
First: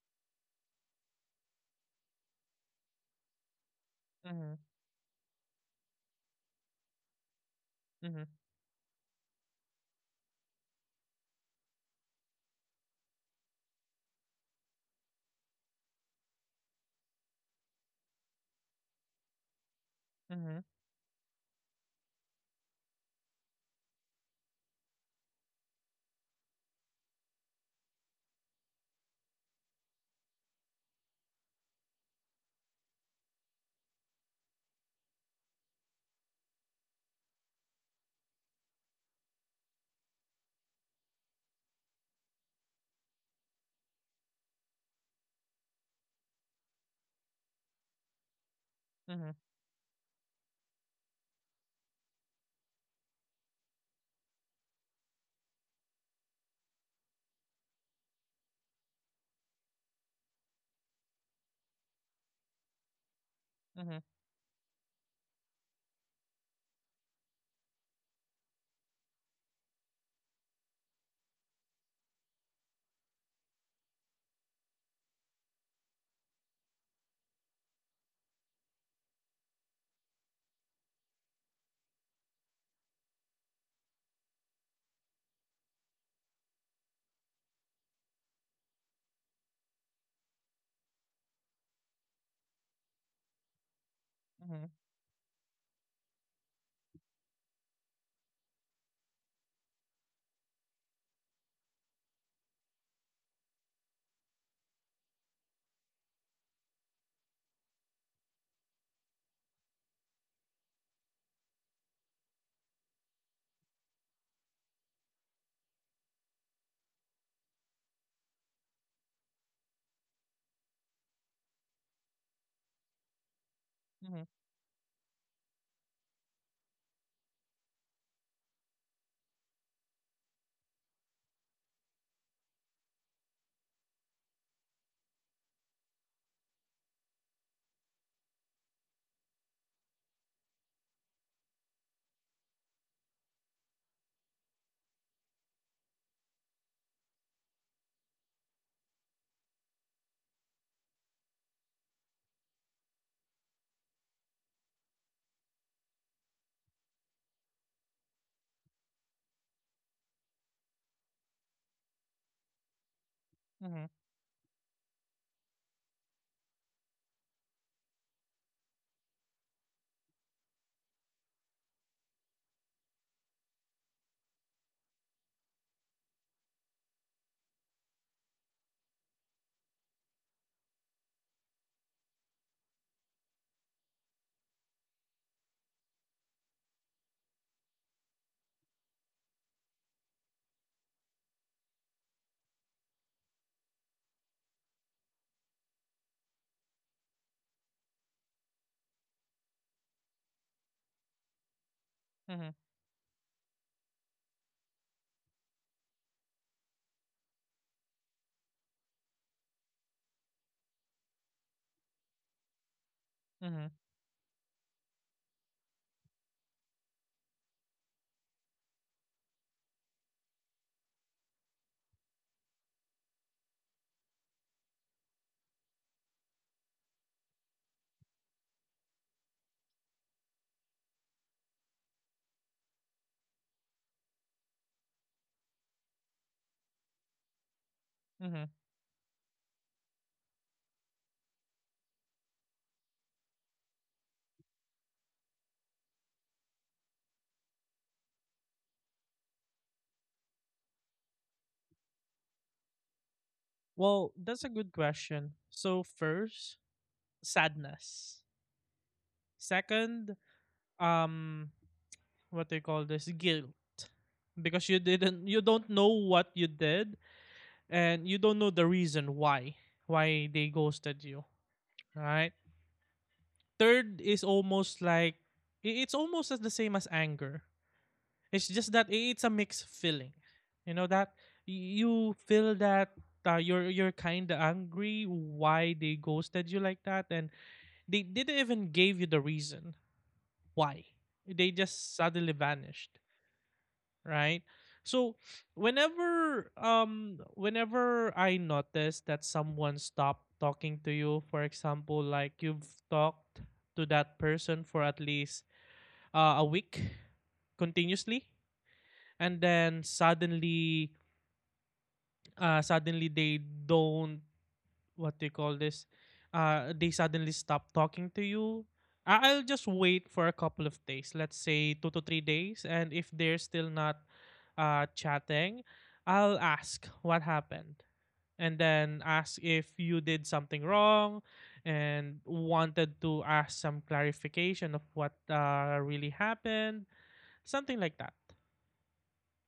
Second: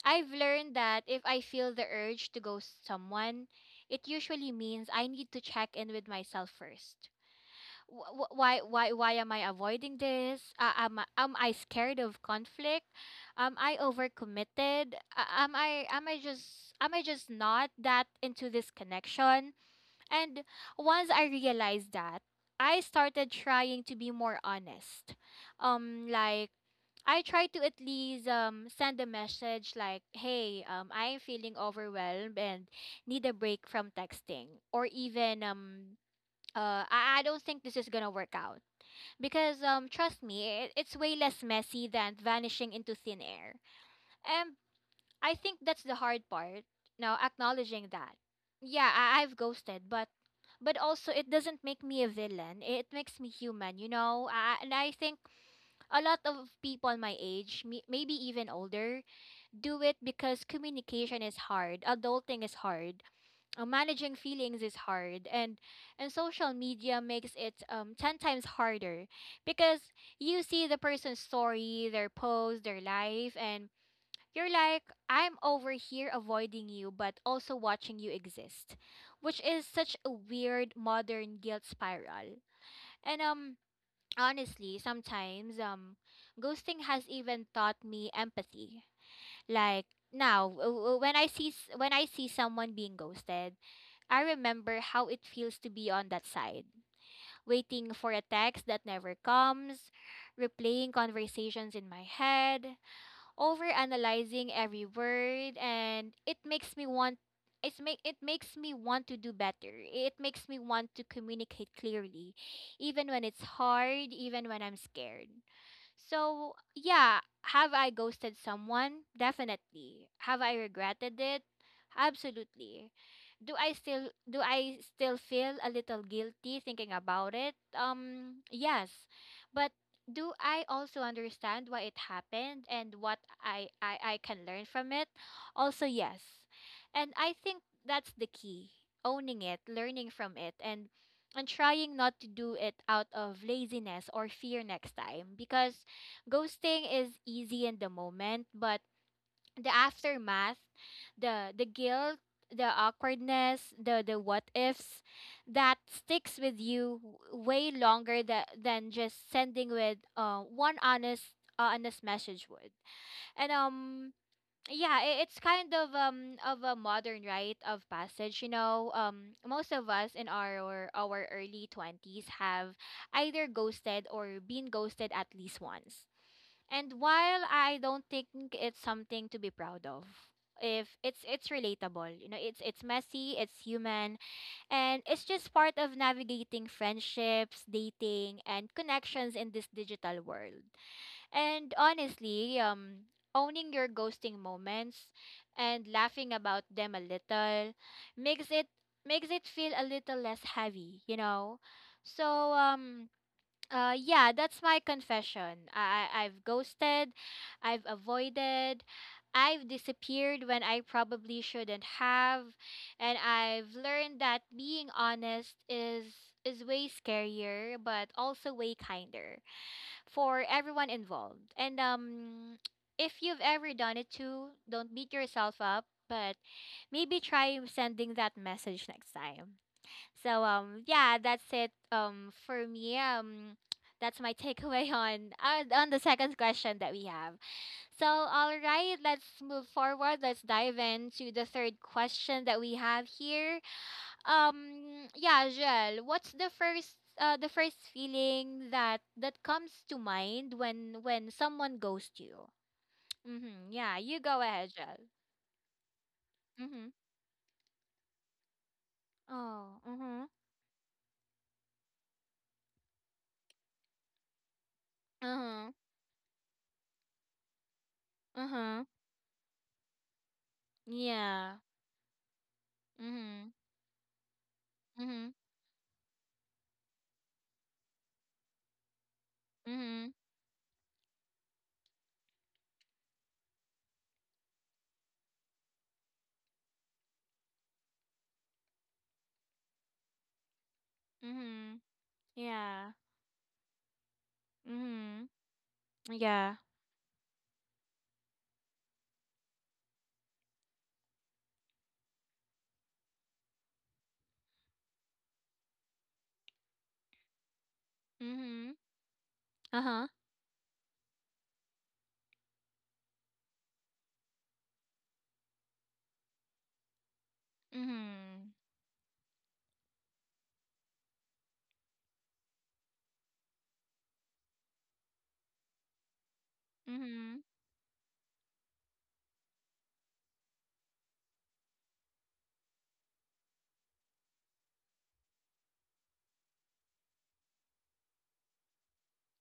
A: I've learned that if I feel the urge to ghost someone, it usually means I need to check in with myself first.
B: mhm,
A: Why am I avoiding this? Am I scared of conflict? Am I overcommitted? Am I just not that into this connection? And
B: mhm,
A: once I realized that, I started trying to be more honest. Like I try to at least send a message like, "Hey, I am feeling overwhelmed and need a break from texting," or even. I don't think this is gonna work out, because trust me, it's way less messy than vanishing into thin air. And I think that's the hard part. Now acknowledging that. Yeah, I've ghosted, but also it doesn't make me a villain. It makes me human, you know? And I think a lot of people my age, maybe even older, do it because communication is hard, adulting is hard,
B: mhm,
A: managing feelings is hard, and social media makes it 10 times harder, because you see the person's story, their post, their life, and you're like, I'm over here avoiding you, but also watching you exist, which is such a weird modern guilt spiral. And honestly, sometimes, ghosting has even taught me empathy. Like now, when I see someone being ghosted, I remember how it feels to be on that side, waiting for a text that never comes, replaying conversations in my head, overanalyzing every word, and it makes me want, it makes me want to do better. It makes me want to communicate clearly, even when it's hard, even when I'm scared. So, yeah, have I ghosted someone? Definitely. Have I regretted it? Absolutely. Do I still feel a little guilty thinking about it? Yes. But do I also understand why it happened and what I can learn from it? Also, yes. And I think that's the key. Owning it, learning from it, and trying not to do it out of laziness or fear next time, because ghosting is easy in the moment, but the aftermath, the guilt, the awkwardness, the what ifs, that sticks with you way longer than just sending with one honest honest message would. And yeah, it's kind of a modern rite of passage, you know. Um, most of us in our early 20s have either ghosted or been ghosted at least once, and while I don't think it's something to be proud of, if it's it's relatable, you know, it's messy, it's human, and it's just part of navigating friendships, dating, and connections in this digital world. And honestly, owning your ghosting moments and laughing about them a little makes it, feel a little less heavy, you know. So yeah, that's my confession. I've ghosted, I've avoided, I've disappeared when I probably shouldn't have, and
B: mhm, mhm.
A: I've learned that being honest is way scarier but also way kinder for everyone involved. And if you've ever done it too, don't beat yourself up, but maybe try sending that message next time. So yeah, that's it for me. That's my takeaway on the second question that we have. So
B: Mhm.
A: all right, let's move forward. Let's dive into the third question that we have here. Yeah, Joel, what's the first feeling that comes to mind when someone ghosts you? Mhm. Yeah,
B: Well,
A: you
B: that's a
A: go
B: good
A: ahead, Joel.
B: question. So first,
A: Mhm.
B: sadness.
A: Oh,
B: Second,
A: mhm.
B: um what do you call this? Guilt. Because you don't
A: Uh-huh.
B: know what you did, and you don't know the
A: Uh-huh.
B: reason why they ghosted you,
A: Yeah.
B: right?
A: Mhm.
B: Third is almost like it's almost as the same as anger. It's just that it's a mixed feeling.
A: Mm-hmm.
B: You know that you feel that you're kind of angry why they ghosted you like that, and they didn't even give you the reason why. They
A: Mm-hmm.
B: just suddenly vanished,
A: Yeah.
B: right? So
A: Mm-hmm. Yeah.
B: whenever I notice that someone stopped talking to you, for example, like you've talked to that person for at least a week continuously,
A: Mm-hmm.
B: and then
A: Uh-huh.
B: suddenly suddenly they don't what do you call this, they suddenly stop talking to
A: Mm-hmm.
B: you. I'll just wait for a couple of days, let's say 2 to 3 days, and if they're still not chatting, I'll ask what
A: Mm-hmm.
B: happened, and then ask if you did something wrong, and wanted to ask some clarification of what really happened, something like that.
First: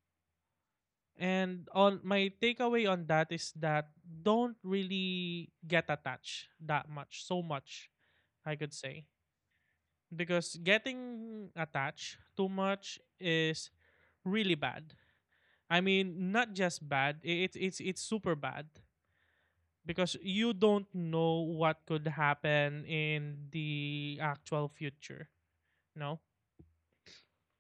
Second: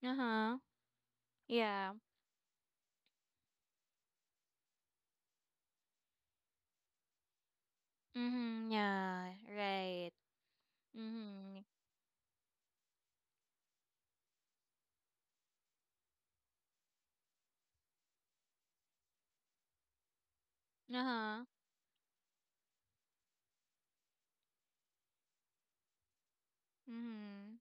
A: Uh-huh.
B: And
A: Yeah.
B: on my takeaway on that is that don't really get attached that much, so much, I
A: Mm-hmm.
B: could say.
A: Yeah. Right.
B: Because getting
A: Mm-hmm.
B: attached too much is really bad. I mean, not just bad, it's it's super bad, because you don't know
A: Uh-huh.
B: what could happen in the actual future, no?
A: Mm-hmm.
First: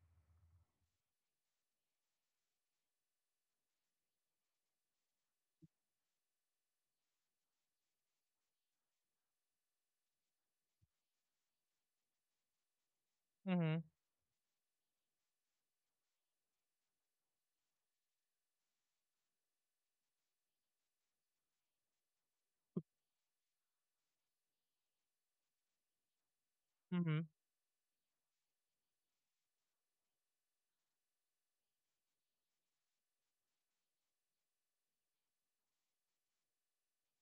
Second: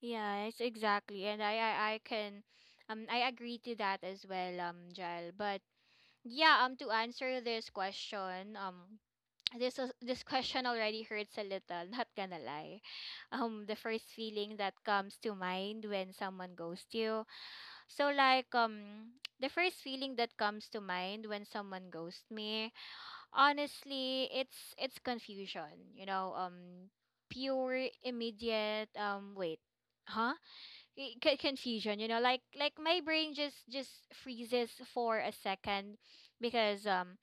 A: Yeah, it's exactly. And I can I agree to that as well, Jal. But yeah, to answer this question, this question already hurts a little, not gonna lie. The
B: Mhm,
A: first feeling that comes to mind when someone ghosts you, so like, the first feeling that comes to mind when someone ghosts me, honestly, it's confusion, you know.
B: mhm,
A: Pure immediate wait, huh, confusion, you know, like my brain just freezes for a second because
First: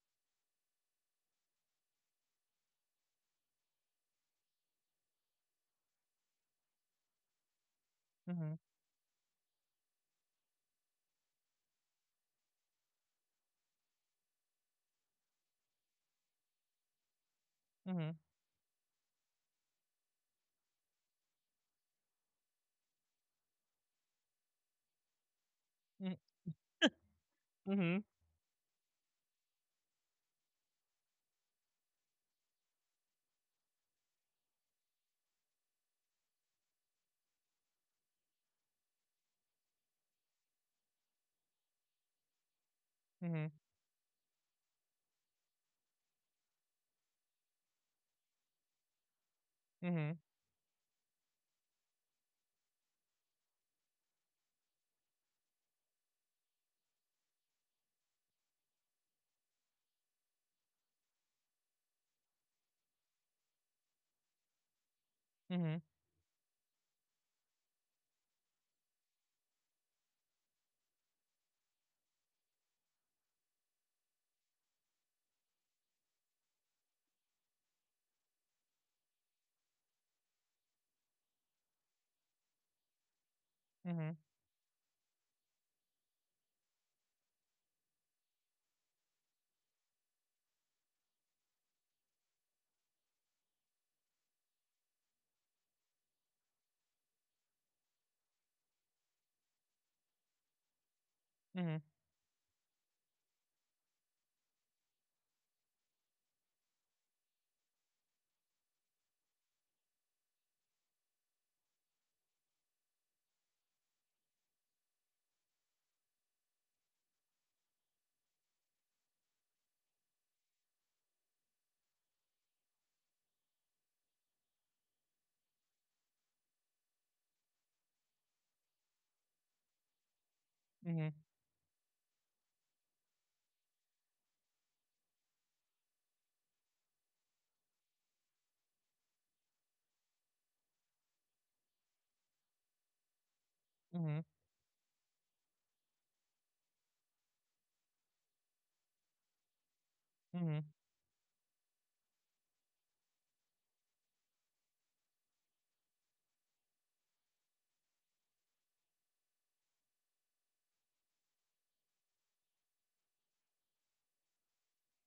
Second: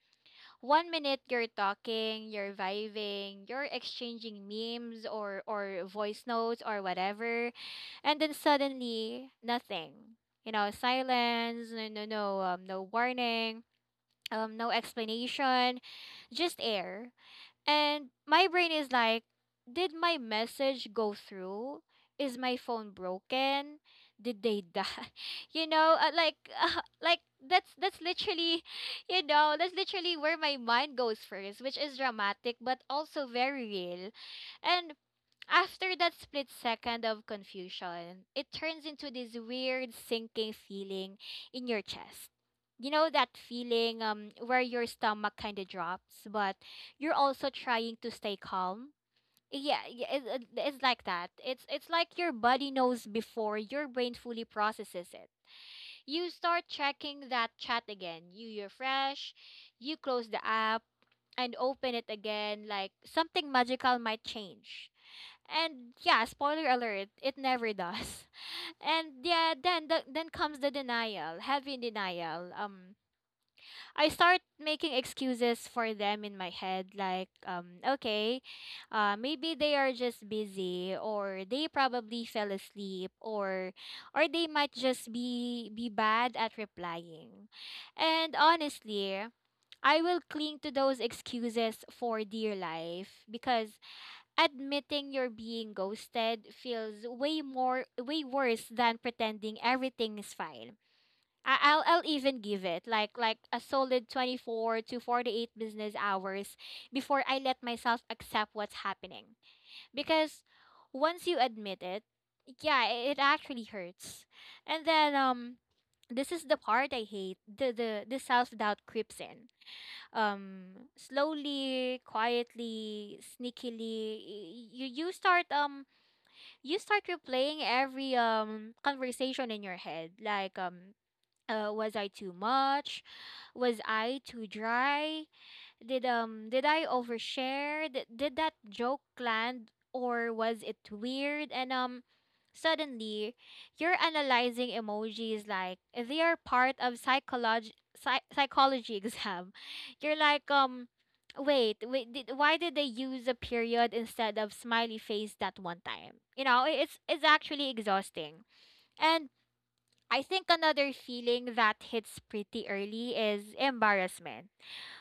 A: 1 minute you're talking, you're vibing, you're exchanging memes or voice notes or whatever, and then
B: mhm,
A: suddenly nothing. You know, silence, no no warning, no explanation, just air. And
B: mhm,
A: my brain is like, did my message go through? Is my phone broken? Did they die? You know,
B: mhm,
A: like, that's
B: mhm,
A: literally, you know, that's literally where my mind goes first, which is dramatic but also very real. And after that split second of confusion, it turns into this weird sinking feeling in your chest. You know that
B: mhm,
A: feeling where your stomach kind of drops, but you're also trying to stay calm. Yeah, yeah,
B: mhm,
A: it's like that. It's like your body knows before your brain fully processes it. You start checking that chat again. You refresh, you close the app, and open it again, like something magical might change.
B: mhm,
A: And yeah, spoiler alert, it never does. And yeah, then comes the denial, heavy denial. I start making excuses for them in my head, like okay, maybe they are just busy, or they probably fell asleep, or
B: mhm,
A: or they might just be bad at replying. And honestly, I will cling to those excuses for dear life because admitting you're being ghosted feels way worse than pretending everything is fine. I-
B: mhm, mhm,
A: I'll I'll even give it like a solid 24 to 48 business hours before I let myself accept what's happening. Because once you admit it, yeah, it actually hurts. And then this is the part I hate. The self-doubt creeps in um slowly, quietly, sneakily. You start replaying every conversation in your head like was I too much, was I too dry, did I overshare? Did that joke land or was it weird? And suddenly you're
B: mhm,
A: analyzing emojis like they are part of psychology exam. You're like
B: mhm,
A: wait, why did they use a period instead of smiley face that one time? You know, it's actually exhausting. And I think another feeling that hits pretty early is embarrassment,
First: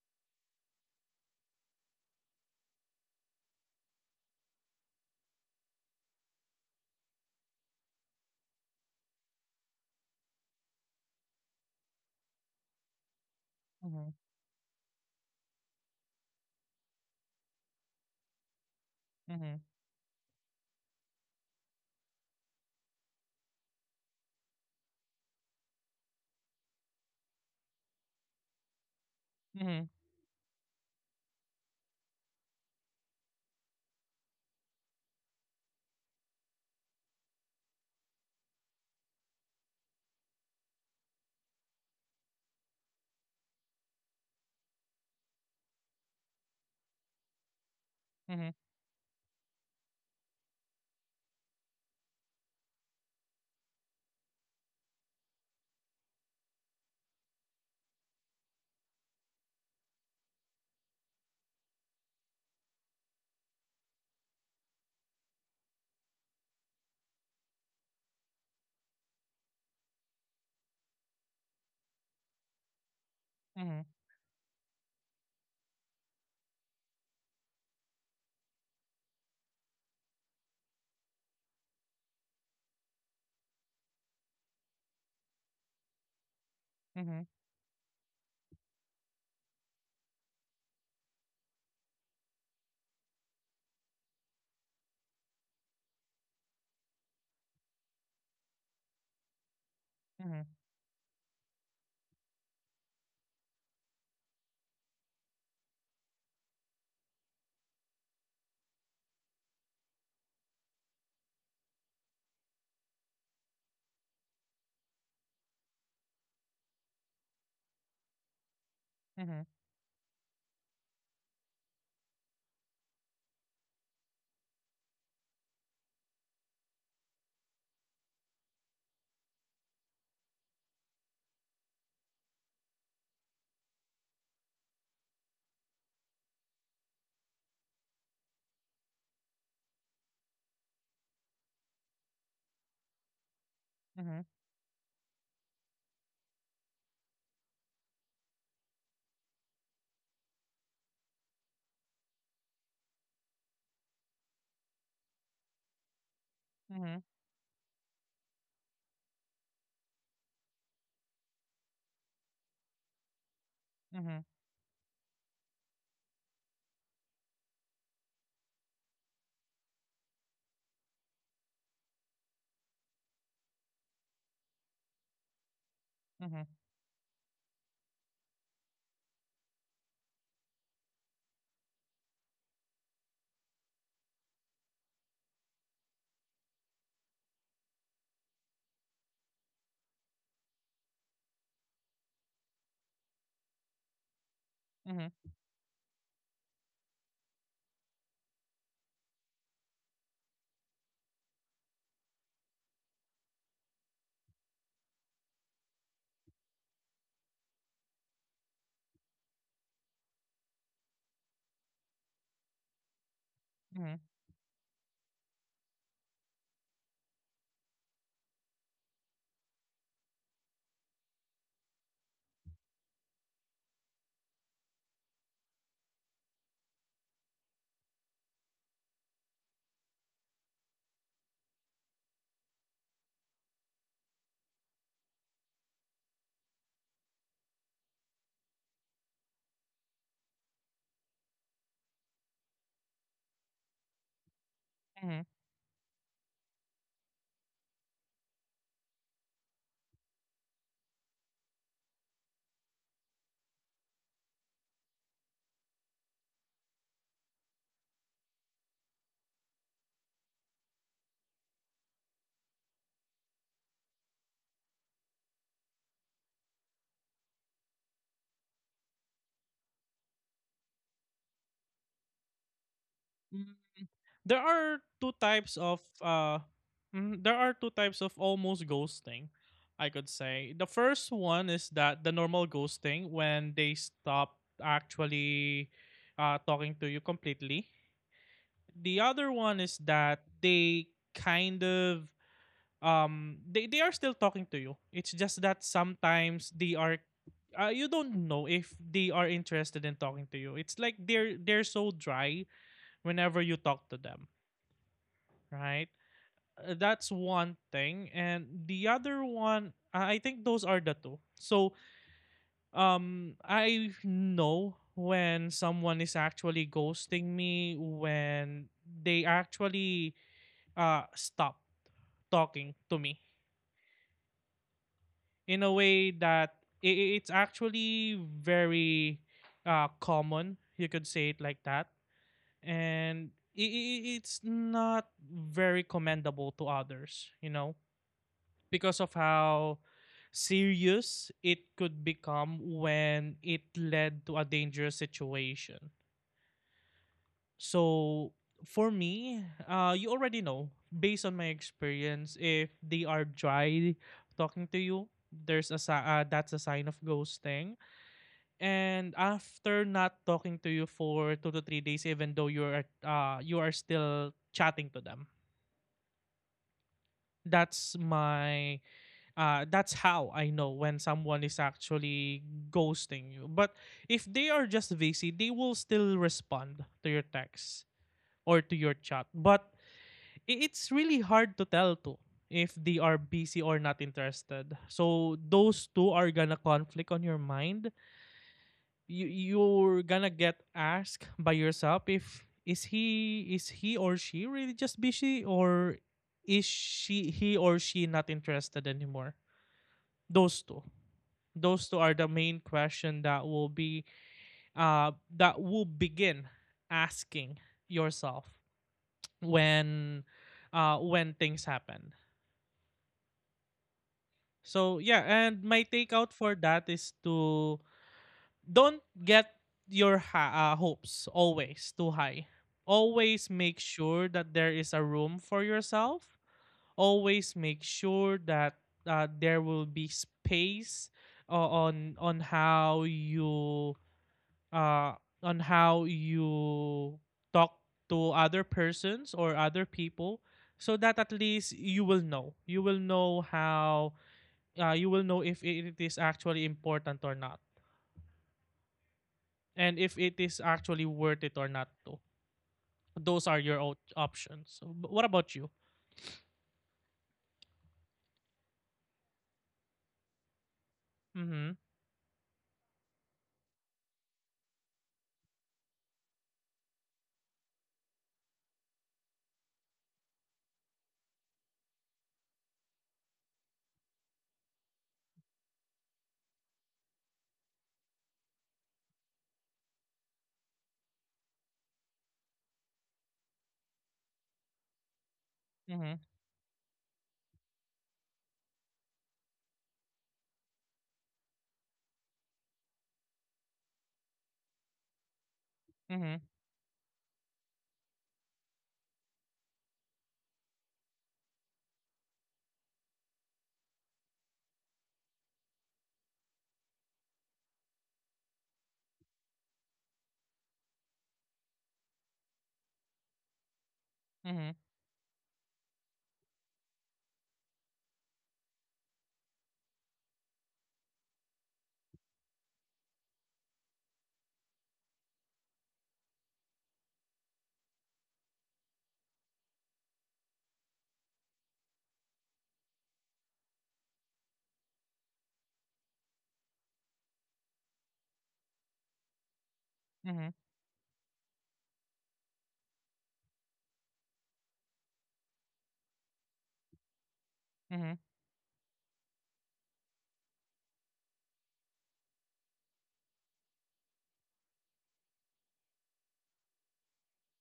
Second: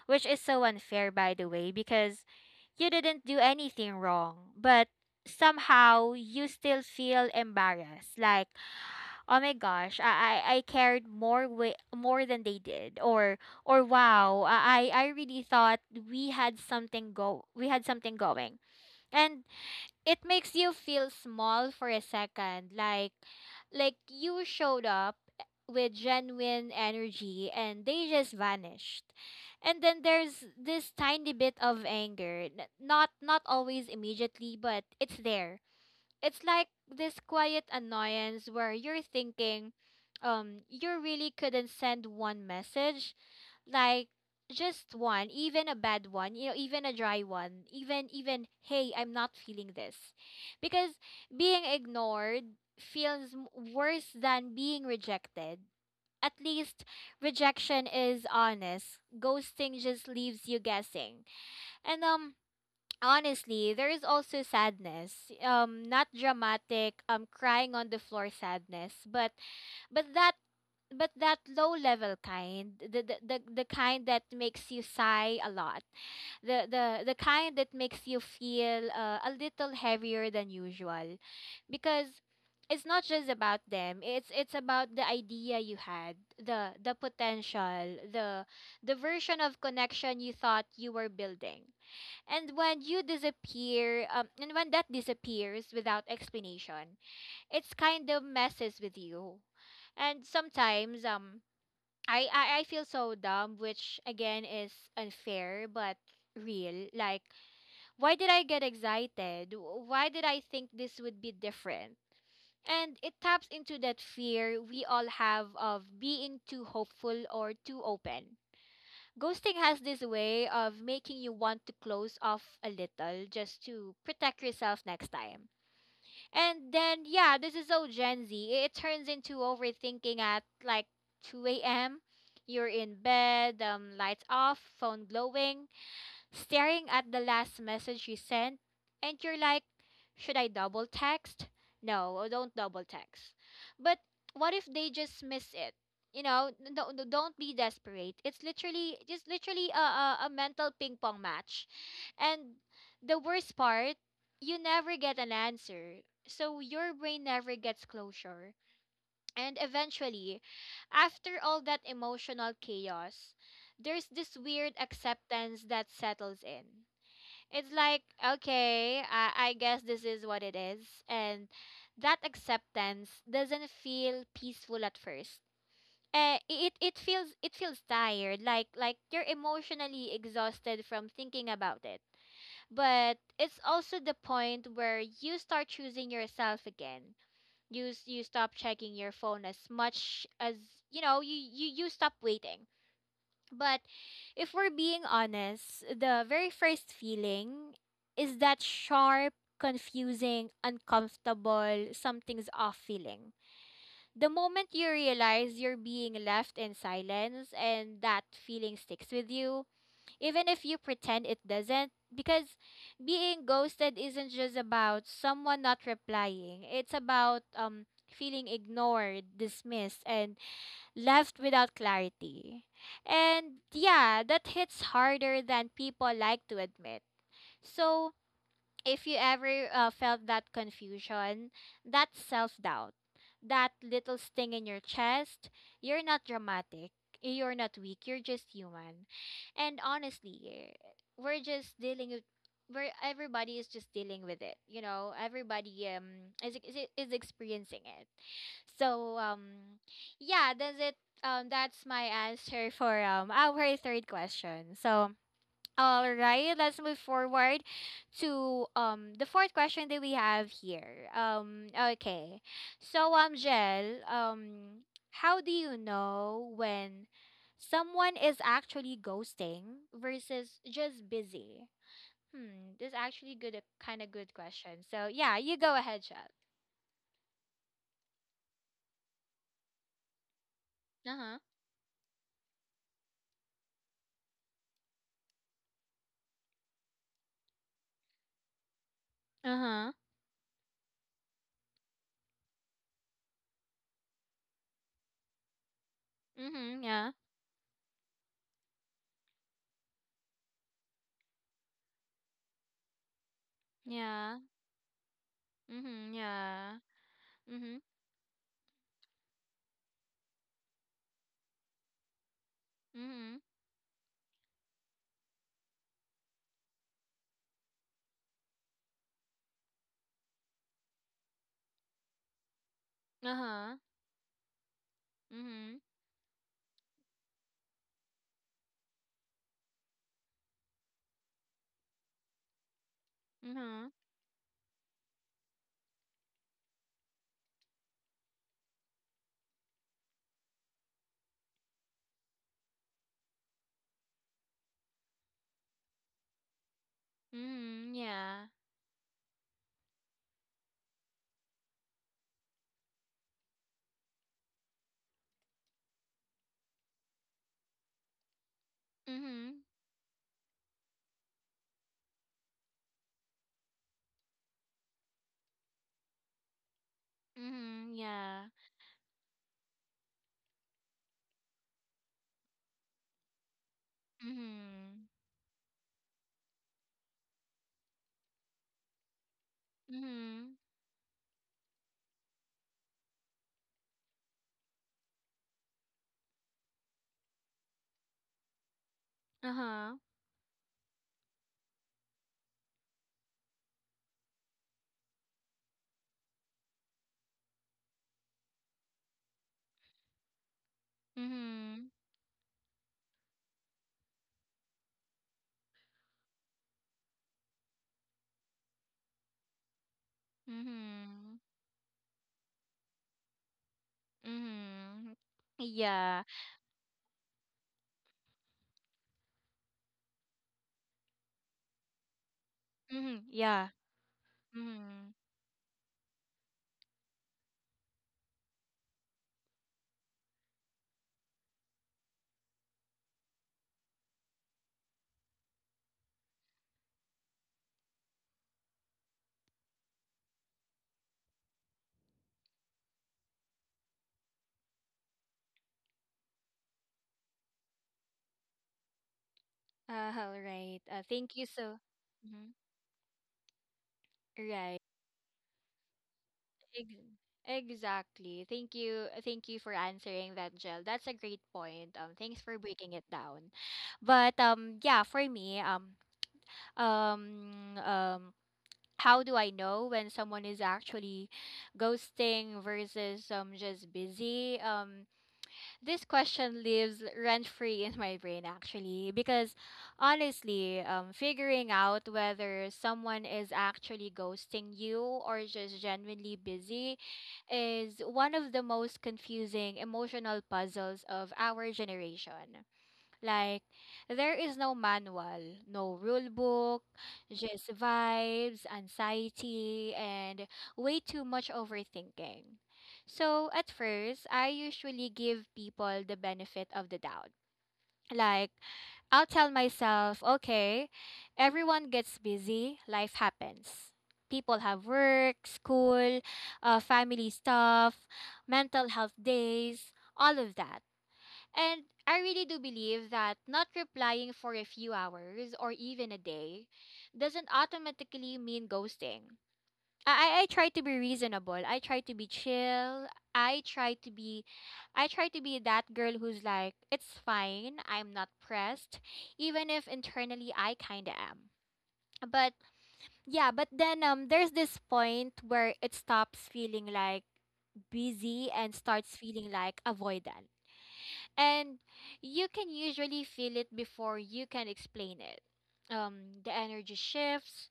A: which is so unfair, by the way, because you didn't do anything wrong, but somehow you still feel embarrassed, like oh my gosh, I cared more, than they did, or or
B: mhm, mhm,
A: wow i i really thought we had something go we had something going, and
B: mhm,
A: it makes you feel small for a second, like you showed up with genuine energy and they just vanished.
B: mhm, mhm,
A: And
B: mhm,
A: then there's this tiny bit of anger, not not always immediately, but it's there. It's like this quiet annoyance where you're thinking, you really couldn't send one message, like just one, even a bad one, you know, even a dry one, even
B: mhm,
A: even
B: mhm,
A: hey, I'm not feeling this, because being ignored feels worse than being rejected. At least rejection is honest. Ghosting just leaves you guessing. And honestly, there is also sadness. Not dramatic, crying on the floor sadness, but but that that low level kind, the kind that makes you sigh a lot, the kind that makes you feel a little heavier than usual, because it's not just about them. It's about the idea you had, the potential, the version of connection you thought you were building. And when that disappears without explanation, it's kind of messes with you. And sometimes, I feel so dumb, which again is unfair, but real. Like, why did I get excited? Why did I think this would be different? And it taps into that fear we all have of being too hopeful or too open. Ghosting has this way of making you want to close off a little just to protect yourself next time. And then, yeah, this is so Gen Z. It turns into overthinking at like 2 a.m. You're in bed, lights off, phone glowing, staring at the last message you sent, and you're like, should I double text? No, don't double text. But
B: mhm,
A: what if they just miss it? You know, no, don't be desperate. It's literally a, a mental ping pong match. And the worst part, you never get an answer. So your
B: mhm,
A: brain never gets closure. And eventually, after all that emotional chaos, there's
B: mhm,
A: this weird acceptance that settles in. It's like, okay, I guess this is what it is. And that acceptance doesn't feel peaceful at first.
B: mhm,
A: It feels tired, like you're emotionally exhausted from thinking about it, but it's also the point where you start choosing yourself again. You stop checking your phone as much. As you know you you, You stop waiting. But if we're being
B: mhm.
A: honest, the very first feeling is that sharp, confusing, uncomfortable, something's off feeling, the moment you realize you're being left in silence. And that feeling sticks with you even if you pretend it doesn't. Because being ghosted
B: Mhm,
A: isn't just about someone not replying, it's about feeling ignored, dismissed, and left without clarity. And yeah, that hits harder than people like to admit. So, if you ever felt that confusion, that self doubt, that little sting in your chest, you're not dramatic. You're not weak. You're just human. And honestly, eh, we're just dealing with where everybody is just dealing with it. You know,
B: mhm.
A: everybody is experiencing it. So yeah, does it that's my answer for our third question. So all right, let's move forward to the fourth question that we have here. Okay. So Jel, how do you know when someone is actually ghosting versus just busy? Hmm, this is actually good a
B: Mm,
A: kind of good
B: There
A: question.
B: are
A: So
B: two
A: yeah, you
B: types
A: go
B: of
A: ahead, Jel.
B: mhm, there are two types of almost ghosting, I could say. The first
A: Uh-huh.
B: one is that the normal ghosting, when they stop actually talking to you completely. The other one is
A: Uh-huh.
B: that they kind of they are still talking to you. It's just that sometimes
A: Mhm,
B: they are
A: yeah.
B: you don't know if they are interested in talking to you. It's like they're so dry whenever you talk to them,
A: Yeah.
B: right?
A: Mhm, yeah.
B: That's one
A: Mhm.
B: thing. And the other one, I think those are the two. So,
A: Mhm.
B: I know when someone is actually ghosting me, when they actually stop talking to me
A: Uh-huh.
B: in
A: Mhm.
B: a way that it's actually very common. You could say it like that. And
A: Mhm.
B: it's not very commendable to others, you know? Because of how serious it could become when it led to a dangerous situation.
A: Mhm.
B: So
A: Yeah.
B: for me, you already know based on my experience if they are dry talking to you, that's a sign of ghosting. And
A: Mhm.
B: after not talking to you for 2 to 3 days, even though you are you are still chatting to them,
A: Mhm.
B: that's
A: Yeah.
B: my that's how I know when someone is actually ghosting you. But if they are just
A: Mhm.
B: busy, they will still respond to your text or to your chat. But
A: Mhm.
B: it's really hard to tell too if they are busy or not interested. So those two are gonna conflict on your mind. You
A: Uh-huh.
B: you're gonna get asked by yourself if is he or she really just busy or is she he or she not interested anymore, those two
A: Mhm.
B: those two are the main question that will be that will begin asking yourself when
A: Mhm.
B: when things happen. So
A: Mhm.
B: yeah, and my
A: Yeah.
B: takeout for that is to don't get your hopes always too high.
A: Mhm.
B: Always
A: Yeah.
B: make sure that there is
A: Mhm.
B: a room for yourself. Always make sure that there will be space, o- on on how you uh, on how you talk to other persons or other people, so that at least you will know how, you will know if it is actually important or not, and if
A: All
B: it is
A: right.
B: actually
A: Thank you
B: worth it or
A: so.
B: not too.
A: Mhm.
B: Those are your
A: Right.
B: options. So but what about you?
A: Ex- exactly. Thank you. Thank you for answering that, Jill. That's a great
B: Mhm.
A: point. Thanks for breaking it down. But yeah, for me, um, um, how do I know when someone is actually ghosting versus just busy? This question lives rent free in my brain actually because honestly, figuring out whether someone is actually ghosting you or just
B: Mhm.
A: genuinely busy is one of the most confusing emotional puzzles of our generation. Like, there is no manual, no rule
B: Mhm.
A: book, just vibes, anxiety, and way too much overthinking. So, at first, I usually give people the benefit of the doubt. Like, I'll tell myself, okay, everyone gets busy, life happens. People
B: Mhm.
A: have work, school, family stuff, mental health days, all of that. And I really do believe that not replying for a few hours or even a day doesn't automatically mean ghosting. I try to be reasonable. I try to be chill. I try to be I try to be that girl who's like, it's fine, I'm not pressed, even if internally
B: Mhm.
A: I kinda am. But yeah, but then there's this point where it stops feeling like
B: Mhm.
A: busy and starts feeling like avoidant, and you can usually feel it before you can explain it. The energy shifts,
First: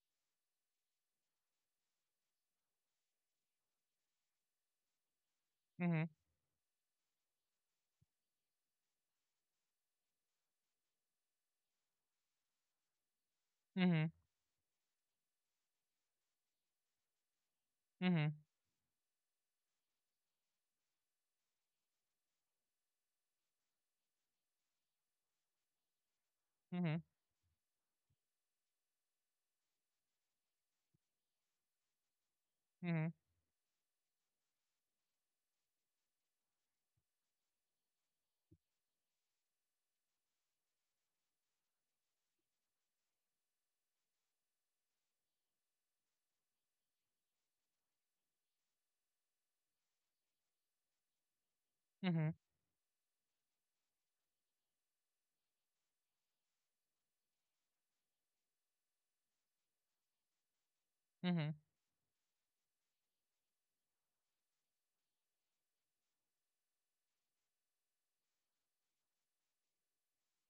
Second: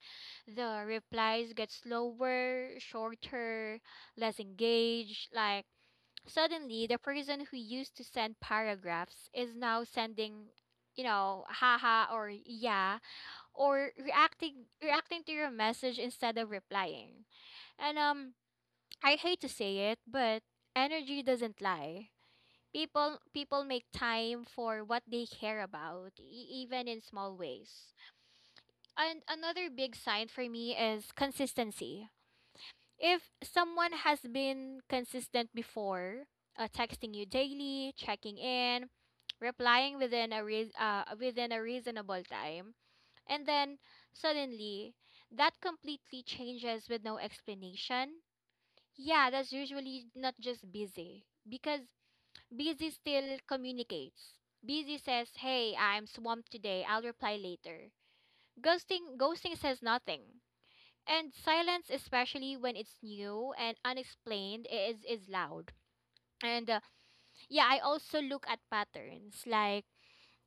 A: the replies get slower, shorter, less engaged. Like
B: Mhm.
A: suddenly, the person who used to send paragraphs is now sending, haha or yeah, or
B: Mhm.
A: reacting to your message instead of replying. And
B: Mhm,
A: I hate to say it, but energy doesn't lie. People make time for what they care about, even
B: mhm,
A: in small ways. And another big sign for me is consistency.
B: mhm,
A: If someone has been consistent before, texting you daily, checking in, replying within a reasonable time, and then suddenly that completely changes with no explanation. Yeah, that's usually not just busy, because
B: mhm,
A: busy still communicates. Busy says, "Hey, I'm swamped today. I'll reply later." Ghosting says nothing. And
B: mhm,
A: silence, especially when it's new and unexplained, is loud. And yeah, I also look at patterns, like,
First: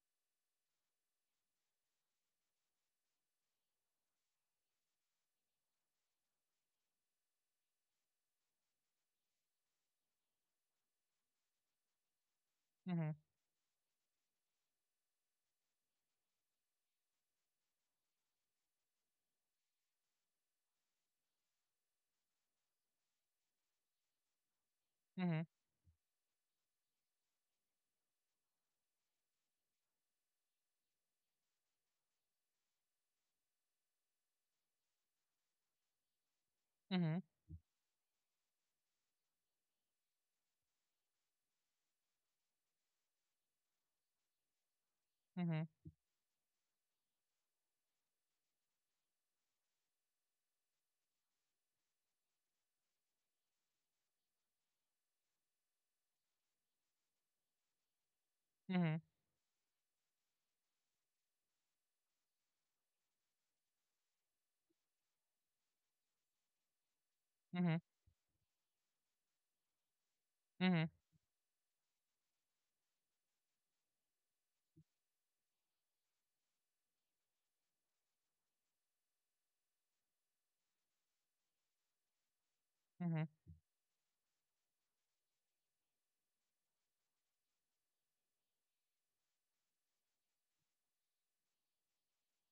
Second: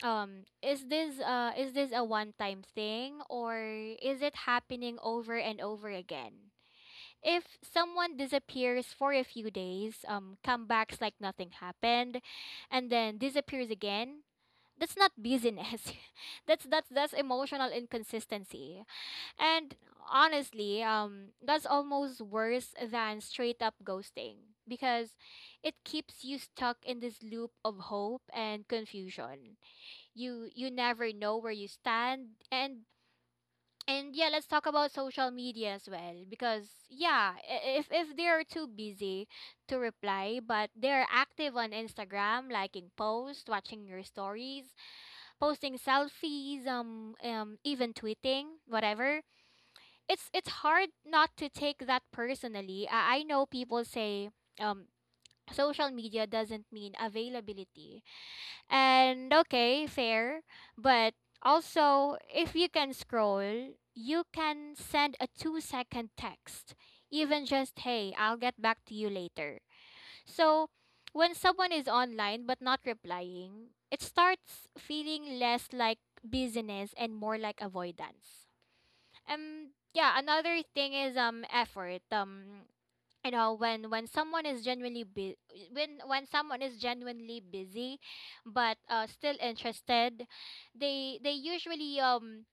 A: is this a one-time thing, or is it happening over and over again? If someone disappears for a few days, comebacks like nothing happened, and
B: mhm,
A: then disappears again, that's not busyness that's emotional inconsistency, and honestly, that's almost worse than straight up ghosting, because
B: mhm,
A: it keeps you stuck in this loop of hope and confusion. You never know where you stand. And yeah, let's talk about social media as well, because,
B: mhm,
A: yeah, if they are too busy to reply but they're active on Instagram, liking posts, watching your stories,
B: mhm,
A: posting selfies, even tweeting, whatever. It's hard not to take that personally. I know people say um social media doesn't mean availability.
B: mhm,
A: And okay, fair, but also, if you can scroll, you can send a 2-second text. Even
B: mhm,
A: just, "Hey, I'll get back to you later." So,
B: mhm, mhm,
A: when someone is online but not replying, it starts feeling less like busyness and more like avoidance. Yeah, another thing is effort.
B: mhm,
A: When someone is genuinely bu- when someone is genuinely busy but still interested, they they usually um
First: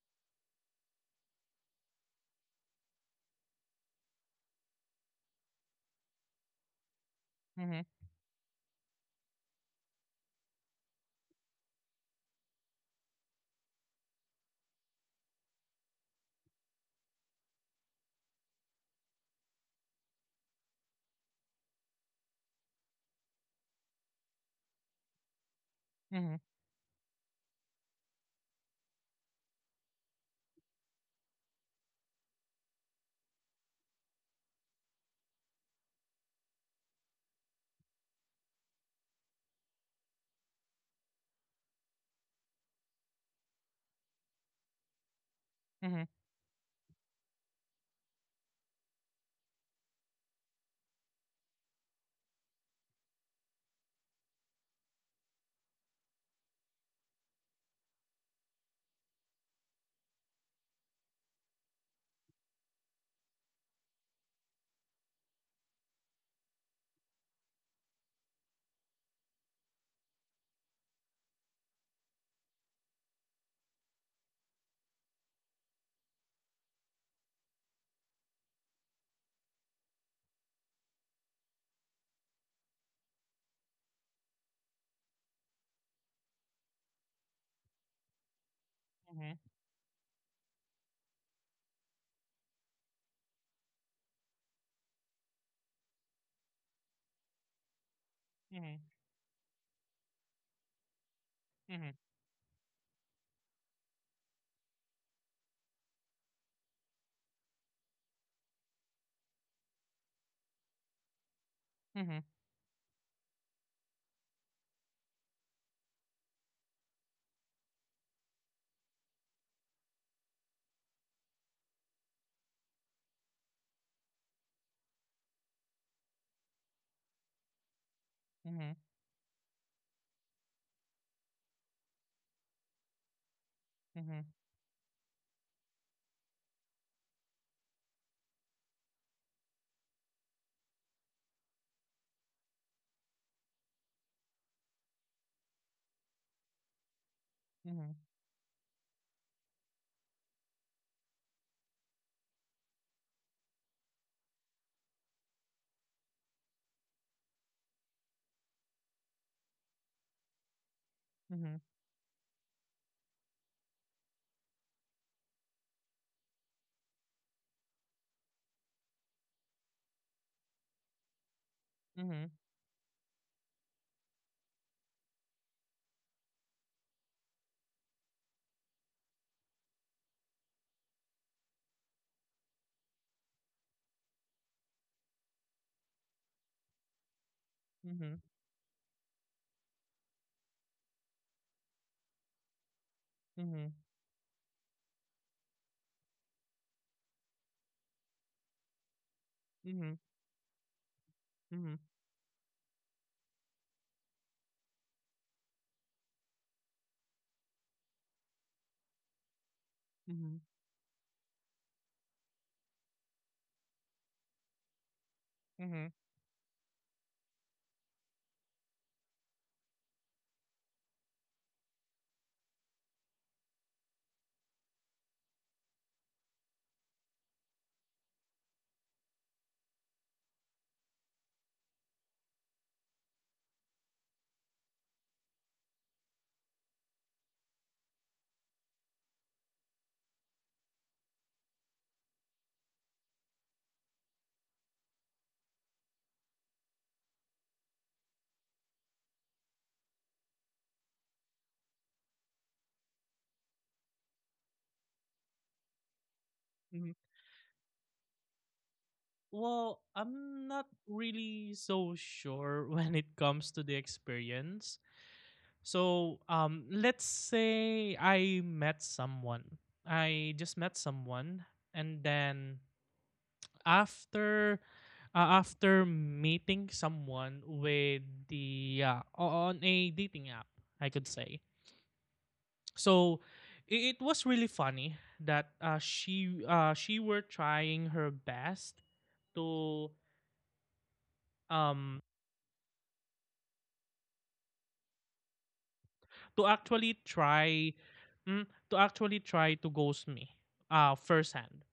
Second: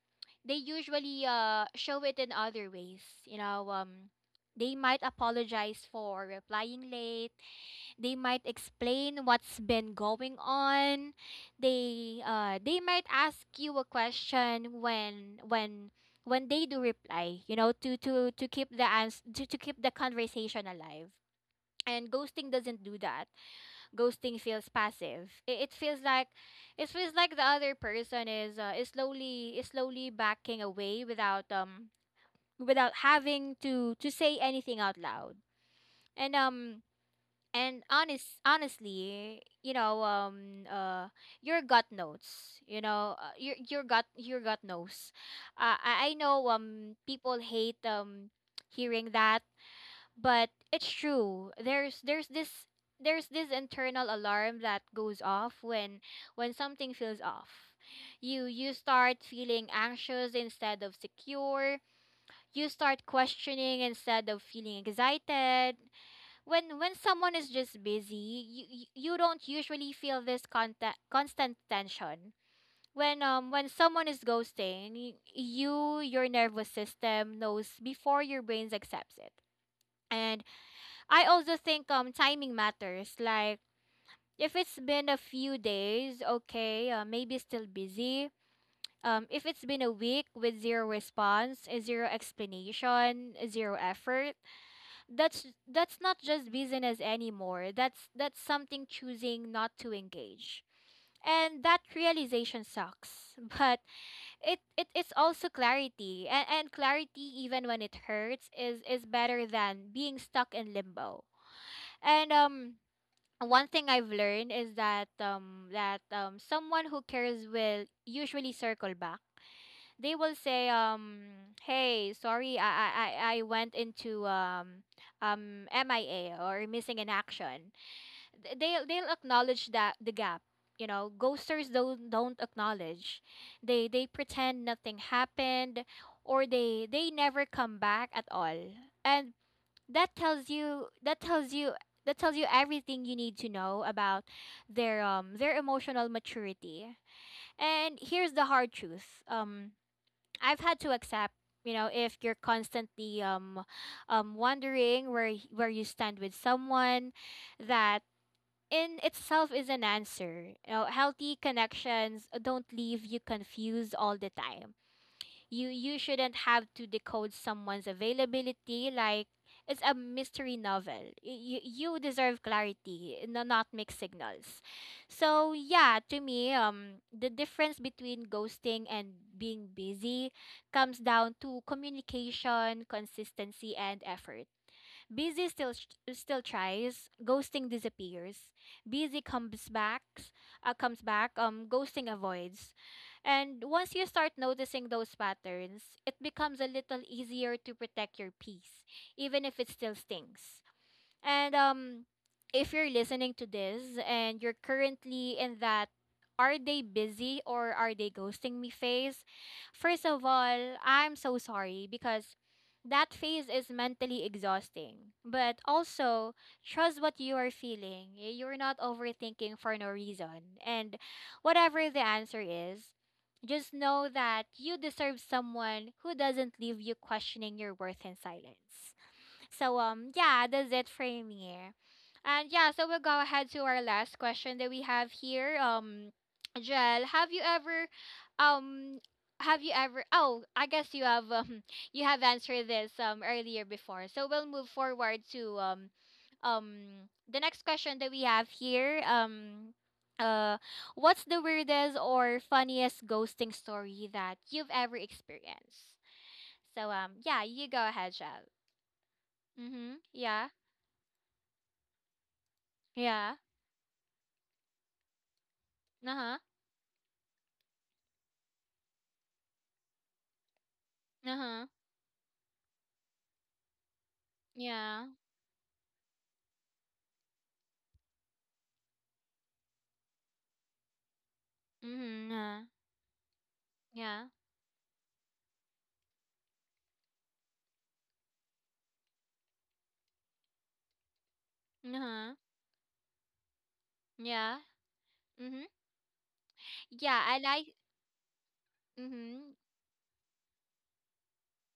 A: they usually show it in other ways. You know, they might apologize for replying late.
B: mhm,
A: They might explain what's been going on. They might ask you a question when they do reply, to keep the conversation alive. And ghosting doesn't do that. Ghosting feels passive. It, it feels like
B: mhm,
A: it feels like the other person is, is slowly backing away without, having to say anything out loud. And um and honestly, your gut knows. You know, your gut knows. uh,
B: mhm, mhm,
A: I, I know, people hate hearing that, but it's true. There's this internal alarm that goes off when something feels off. You start feeling anxious instead of secure. You start questioning instead of feeling excited. When someone is just busy, you don't usually feel this contact, constant tension. When someone is ghosting, your nervous system knows before your brain accepts it. And I also think, timing matters. Like, if it's been a few days, okay, maybe still busy.
B: mhm,
A: If it's been a week with zero response, zero explanation, zero effort, that's not just business anymore. That's
B: mhm,
A: something choosing not to engage. And
B: mhm,
A: that
B: mhm,
A: realization sucks but it's also clarity, and clarity, even when it hurts, is better than being stuck in limbo.
B: mhm, mhm, mhm, mhm, mhm,
A: And one thing I've learned is that someone who cares will usually circle back. They will say, "Hey, sorry, I went into, MIA," or missing in action.
B: mhm,
A: Th-
B: mhm, mhm,
A: they'll they'll acknowledge that the gap. You know, ghosters don't acknowledge. They
B: mhm,
A: pretend nothing happened, or they never come back at all. And that tells you that tells you that tells you everything you need to know about their emotional maturity.
B: mhm.
A: And here's the hard truth, I've had to accept: you know, if you're constantly, wondering where, where you stand with someone, that in itself is an answer. You know, healthy connections don't leave you confused all the time. You shouldn't have to decode someone's availability like it's a mystery novel. You deserve clarity, no, not mixed signals. So yeah, to me, the difference between ghosting and being busy comes down to communication, consistency, and effort. Busy still tries, ghosting disappears. Busy comes back, ghosting avoids. And once you start noticing those patterns, it becomes a little easier to protect your peace, even if it still stings. And if you're listening to this and you're currently in that, "are they busy or are they ghosting me" phase, first of all, I'm so sorry, because that phase is mentally exhausting. But also, trust what you are feeling. You're not overthinking for no reason. And whatever the answer is, just know that you deserve someone who doesn't leave you questioning your worth in silence. So, yeah, that's it for me. And yeah, so we'll go ahead to our last question that we have here. Jel, um have you ever, oh, I guess you have, you have answered this, earlier before. So we'll move forward to, um the next question that we have here. Uh what's the weirdest or funniest ghosting story that you've ever experienced? So, yeah, you go ahead, Jel.
B: Well,
A: Mhm.
B: I'm
A: Yeah.
B: not really so sure when it
A: Yeah.
B: comes to the experience. So,
A: Uh-huh.
B: let's say I met someone. I just met someone,
A: Uh-huh.
B: and then after,
A: Yeah.
B: after meeting someone with the on a dating app, I could say.
A: Mm-hmm. Yeah.
B: So, it
A: Yeah.
B: was really funny that she were trying her best to um
A: Uh-huh. Yeah. Mm-hmm.
B: to actually
A: Yeah, I like
B: try mm, to actually
A: mm-hmm.
B: try to ghost me firsthand.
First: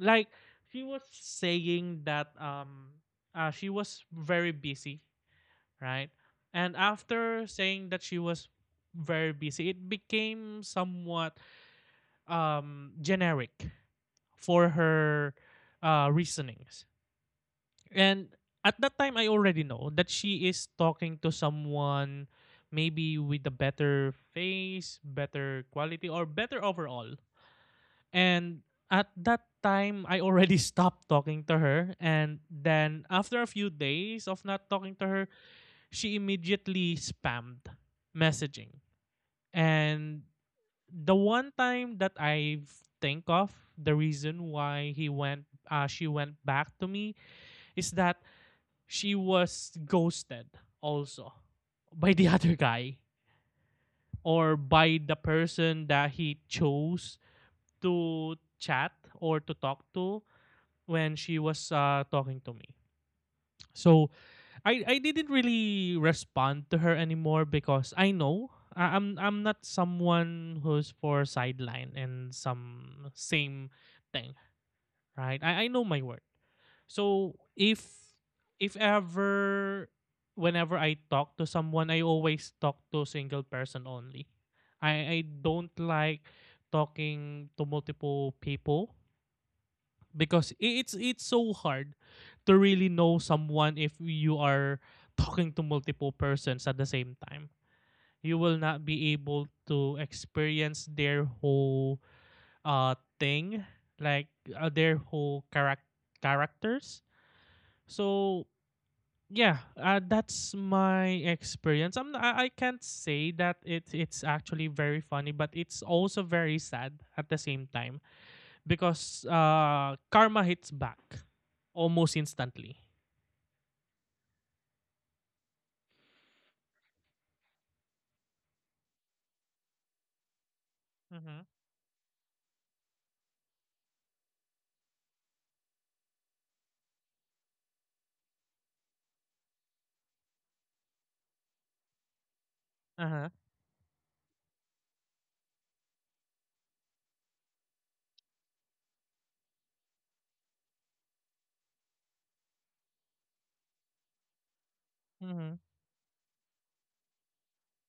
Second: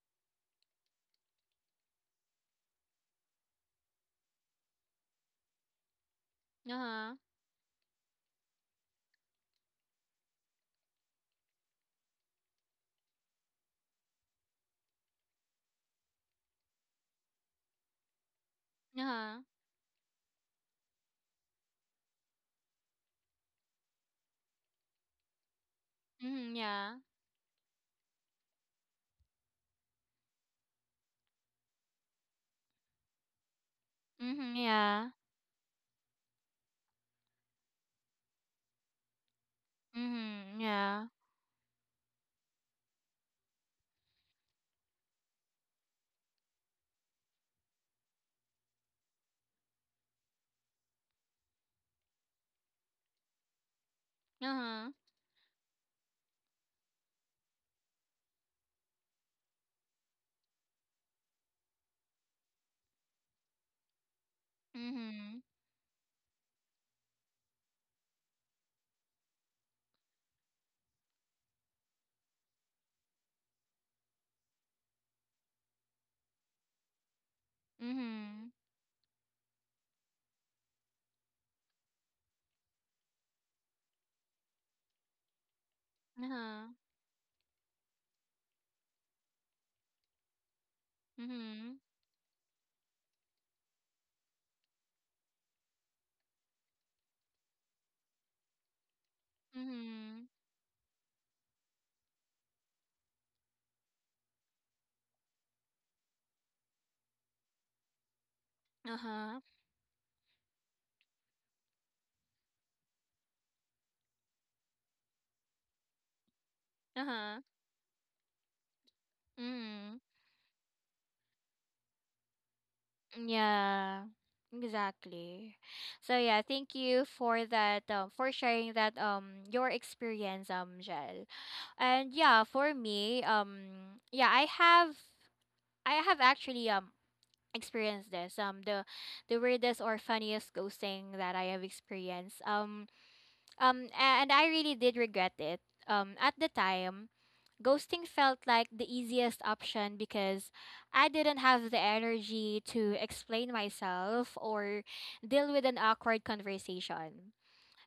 B: Like, she was saying that she was very busy, right, and
A: Uh-huh.
B: after saying that she was very busy it became somewhat generic for her reasonings. And at that time I
A: Uh-huh.
B: already know that she is talking to someone, maybe with a better face, better quality, or
A: Mm-hmm.
B: better
A: Yeah.
B: overall. And at that time, I already stopped talking to her. And then after a few days of
A: Mm-hmm.
B: not talking to
A: Yeah.
B: her, she immediately spammed messaging. And
A: Mm-hmm. Yeah.
B: the one time that I think of the reason why she went back to me is that she was ghosted also by the other guy, or
A: Uh-huh.
B: by the person that he chose to chat or to talk to when she was talking to me. So I didn't
A: Mm-hmm.
B: really respond to her anymore because I know I'm not someone who's for sideline and some same thing, right? I know my worth. So
A: Mm-hmm.
B: if ever whenever I talk to someone, I always talk to single person only. I don't like
A: Uh-huh.
B: talking to multiple people because it's so
A: Mm-hmm.
B: hard to really know someone if you are talking to multiple persons at the same time. You will not be able to
A: Mm-hmm.
B: experience their whole thing, like, uh, their whole charac- characters. So
A: Uh-huh.
B: yeah, that's my experience. I can't say that it's actually very funny, but it's also very sad at the
A: Uh-huh.
B: same time, because
A: Mm-hmm.
B: karma hits back almost instantly.
A: Yeah. Exactly. So yeah, thank you for that, for sharing that, your experience, Jel.
B: Mm-hmm.
A: And yeah, for me, yeah, I have actually experienced this. The weirdest or funniest ghosting that I have experienced.
B: Uh-huh.
A: And I really did regret it. At the time, ghosting felt like the easiest option because I didn't have the energy to explain myself or deal
B: Mm-hmm.
A: with an awkward conversation.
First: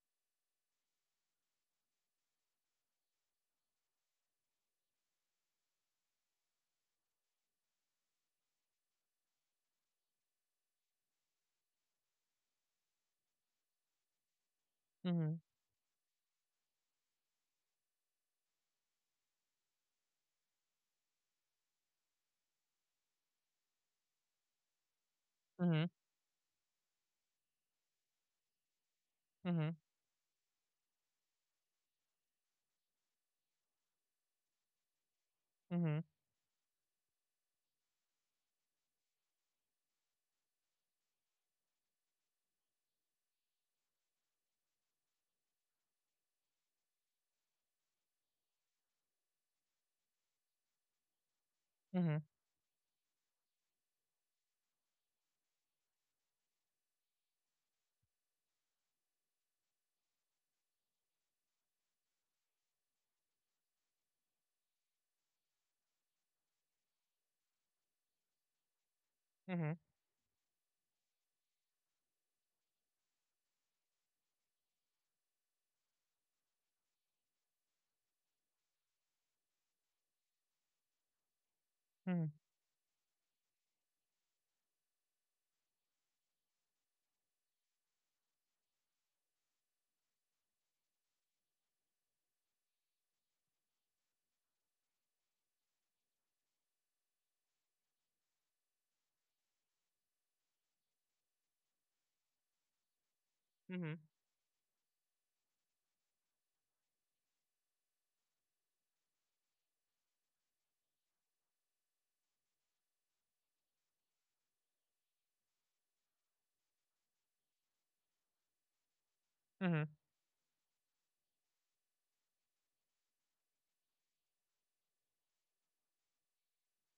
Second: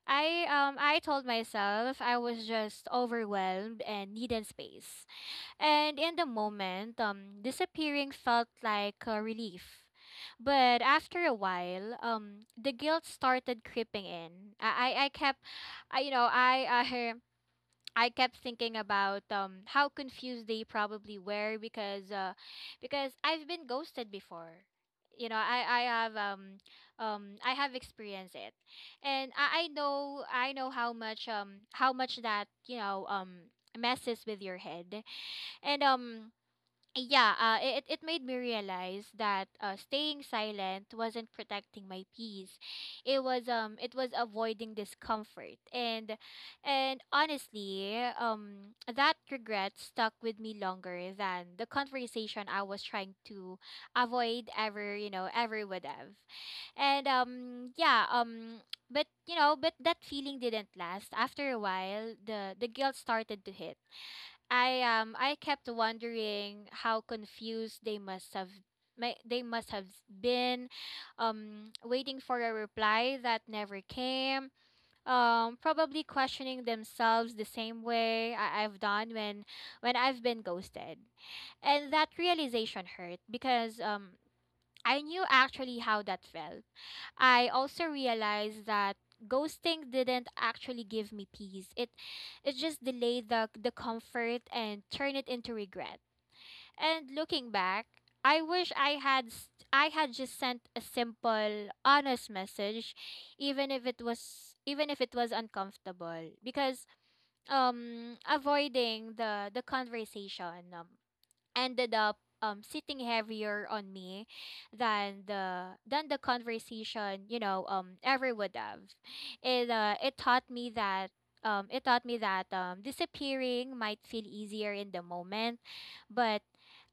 A: I told myself I was just overwhelmed and needed space. And in the moment, disappearing felt like a relief. But after a while, the guilt started creeping in. I
B: Mm-hmm.
A: kept, I, you know, I, I kept thinking about how confused they probably were, because I've been ghosted before. You know, I,
B: Mm-hmm.
A: I have um, um, I have experienced it, and
B: Mm-hmm.
A: I know how much, that, messes with your head, and
B: Mm-hmm.
A: yeah, it made me realize that, staying silent wasn't protecting my peace. It was avoiding discomfort, that regret stuck with me longer than the
B: Mm-hmm.
A: conversation I was trying to avoid ever would have. And yeah, but that feeling didn't last. After a while, the guilt started to hit. I kept wondering how confused they must have may- they
B: Mm-hmm.
A: must have been, waiting for a reply that never came, probably questioning themselves the same way I've done when I've been ghosted, and that
B: Mm-hmm.
A: realization hurt, because I knew actually how that felt. I also realized that ghosting didn't actually give me peace. It just delayed the comfort and turned it into regret. And looking back, I wish I had just sent a simple, honest message, even if
B: Mm-hmm.
A: it was uncomfortable. Because, avoiding the conversation, ended up, sitting heavier on me than the conversation, ever would have. it
B: Mm-hmm.
A: uh it taught me that, disappearing might feel easier in the moment, but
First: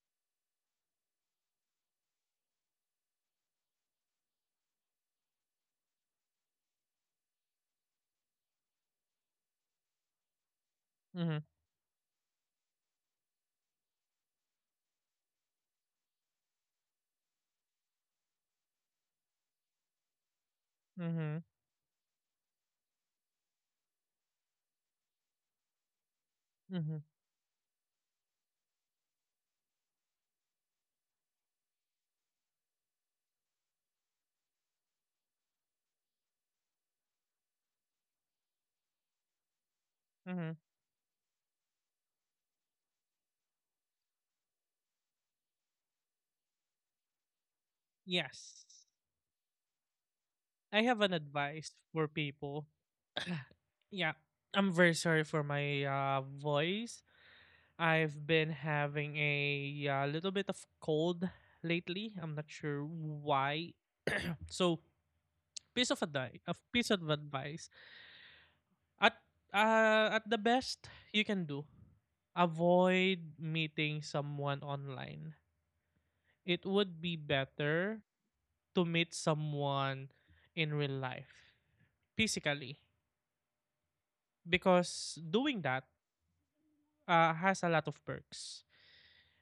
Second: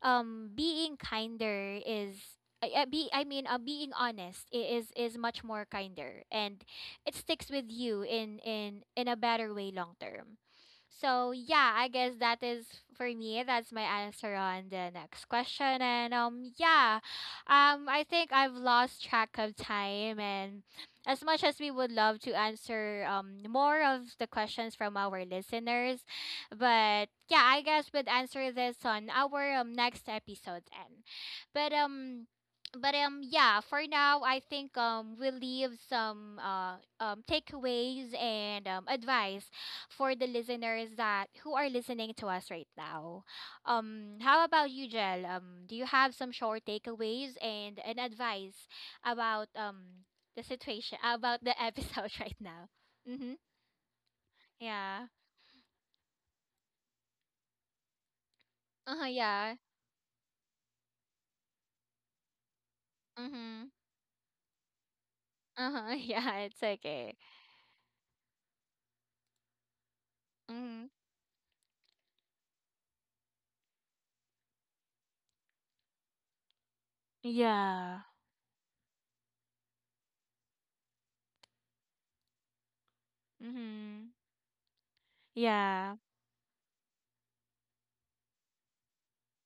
A: being kinder is I be I mean being honest is much more kinder, and it sticks with you in a better way long term. So
B: Mm-hmm.
A: yeah, I guess that is for me. That's my answer on the next question. And yeah, I think I've lost track of time, and as
B: Mm-hmm.
A: much as we would love to answer more of the questions from our listeners,
B: Mm-hmm.
A: but yeah, I guess we'd answer this on our, next episode then. But um but yeah, for now I think we'll leave some takeaways and advice for the
B: Mm-hmm.
A: listeners that who are listening to us right now. How about you, Jel? Do you have some short takeaways and an
B: Yes.
A: advice about the
B: I
A: situation
B: have an
A: about the
B: advice for
A: episode right now?
B: people.
A: Mm-hmm.
B: Yeah. I'm very
A: Yeah.
B: sorry for my voice. I've been
A: Uh huh.
B: having
A: Yeah.
B: a little bit of cold lately. I'm not sure
A: Mm-hmm.
B: why. So,
A: Uh huh. Yeah.
B: a
A: It's
B: piece of
A: okay.
B: advice. At at the
A: Mm-hmm.
B: best you can do, avoid meeting someone online. It would be
A: Yeah.
B: better to meet someone in real life, physically,
A: Mm-hmm.
B: because doing that
A: Yeah.
B: has a lot of perks.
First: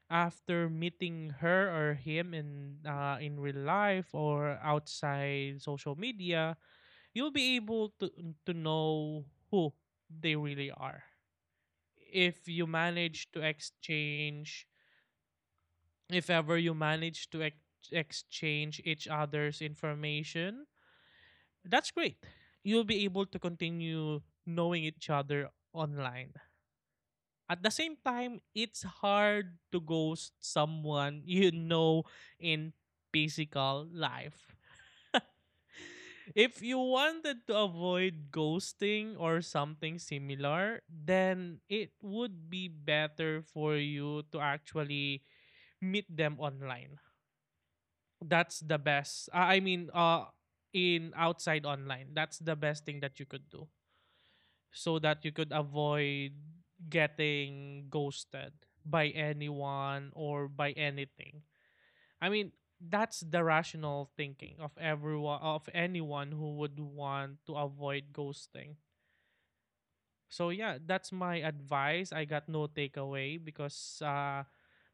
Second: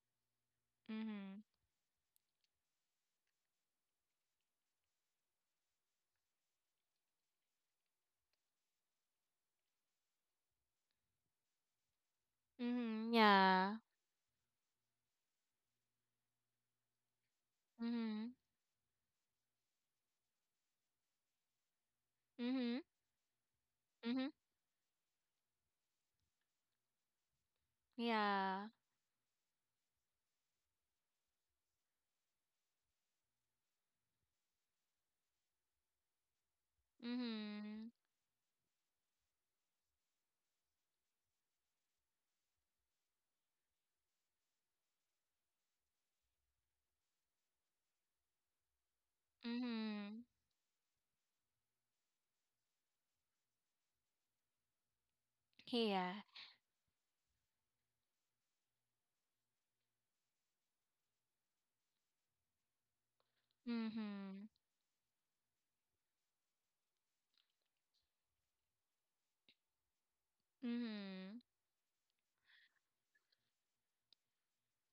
B: After meeting
A: Mm-hmm.
B: her or him in real life or outside social media, you'll be able to know who they really are. If you
A: Mm-hmm.
B: manage to
A: Yeah.
B: exchange, if ever you manage to
A: Mm-hmm.
B: exchange each other's information, that's great.
A: Mm-hmm.
B: You'll be able to continue
A: Mm-hmm.
B: knowing each other online. At the same time,
A: Yeah.
B: it's hard to ghost someone you know, in physical life. If you wanted to
A: Mm-hmm.
B: avoid ghosting or something similar, then it would be better for you to actually meet them online. That's the best. I mean,
A: Mm-hmm.
B: in outside online, that's the best thing that you could do so that you could
A: Yeah.
B: avoid getting ghosted by anyone or by anything. I mean, that's the rational
A: Mhm.
B: thinking of everyone, of anyone who would want to avoid ghosting. So yeah, that's my
A: Mhm.
B: advice. I got no takeaway because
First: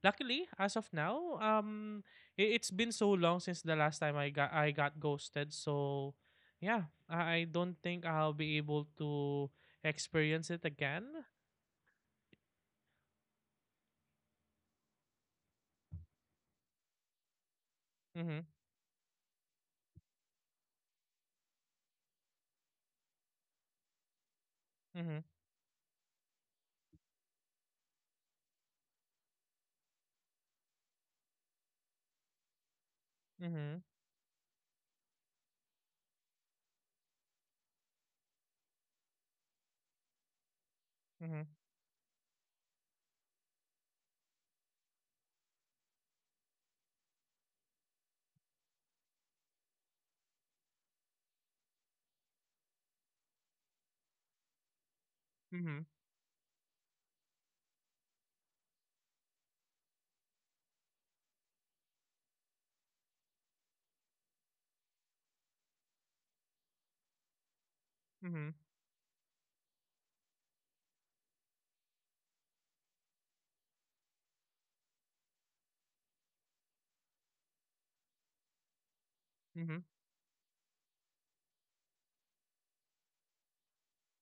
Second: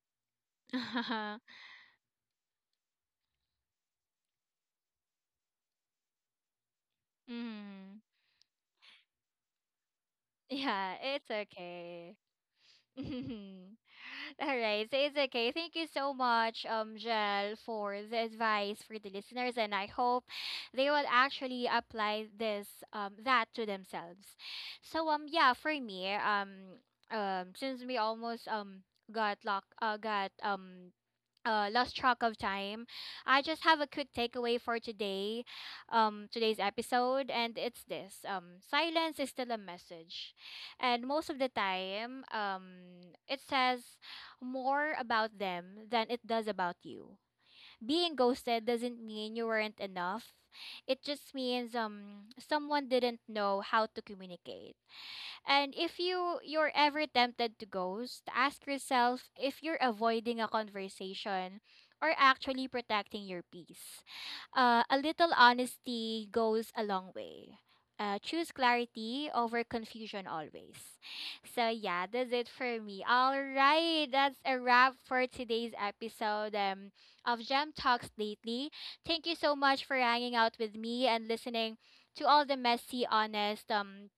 B: luckily as of now,
A: Mhm.
B: it's been so long since the last time I got ghosted. So yeah, I don't think I'll be able to experience it
A: Yeah,
B: again.
A: it's okay. All right, so it's okay. Thank you so much, Jel, for the
B: Mhm.
A: advice for the listeners, and I hope they will actually apply this, that to themselves. So,
B: Mhm.
A: yeah, for me, since we almost got lock, got lost track of time. I just
B: Mhm.
A: have a quick takeaway for today, today's episode, and it's this: silence is still a message, and most of
B: Mhm.
A: the time, it says more about them than it does about you. Being ghosted doesn't mean you weren't enough. It just means someone didn't know how to communicate. And
B: Mhm.
A: if you're ever tempted to ghost, ask yourself if you're avoiding a conversation or actually protecting your peace. A little honesty goes a long way.
B: Mhm.
A: Choose clarity over confusion always. So yeah, that's it for me. All right, that's a wrap for today's episode, of Gem Talks Lately. Thank you so
B: Mhm.
A: much for hanging out with me and listening to all the messy, honest,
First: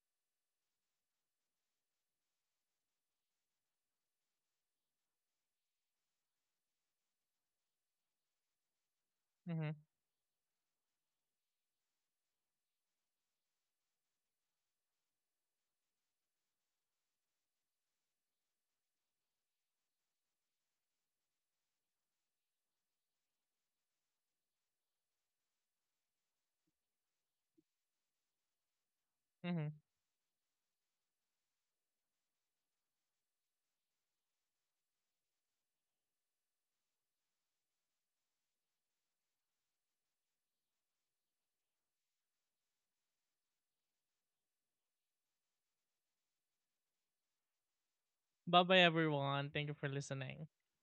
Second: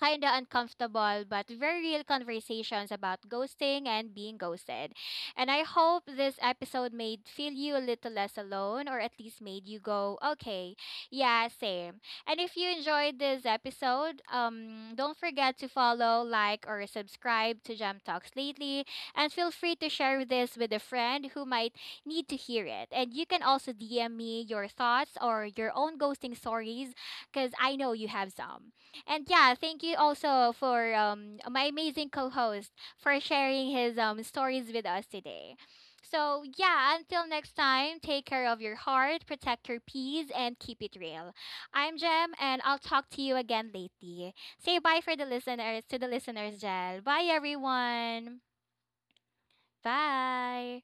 A: kind of uncomfortable but very real conversations about ghosting and being ghosted. And I hope this episode made feel you a little less alone, or at least made
B: Mhm.
A: you go, "okay, yeah, same." And if you enjoyed this episode, don't forget to follow, like, or subscribe to Jam Talks Lately. And feel free to share this with a friend who might need to hear it. And you can also DM me your thoughts or your own ghosting stories, because I know you have some. And yeah,
B: Mhm.
A: thank you also for, my amazing co-host for sharing his, stories with us today. So yeah, until next time, take care of your heart, protect your peace, and keep it real. I'm Jem, and I'll talk to you again later. Say bye for the listeners, to the listeners, Jel. Bye everyone.
B: Bye-bye everyone. Thank you for listening.
A: Bye.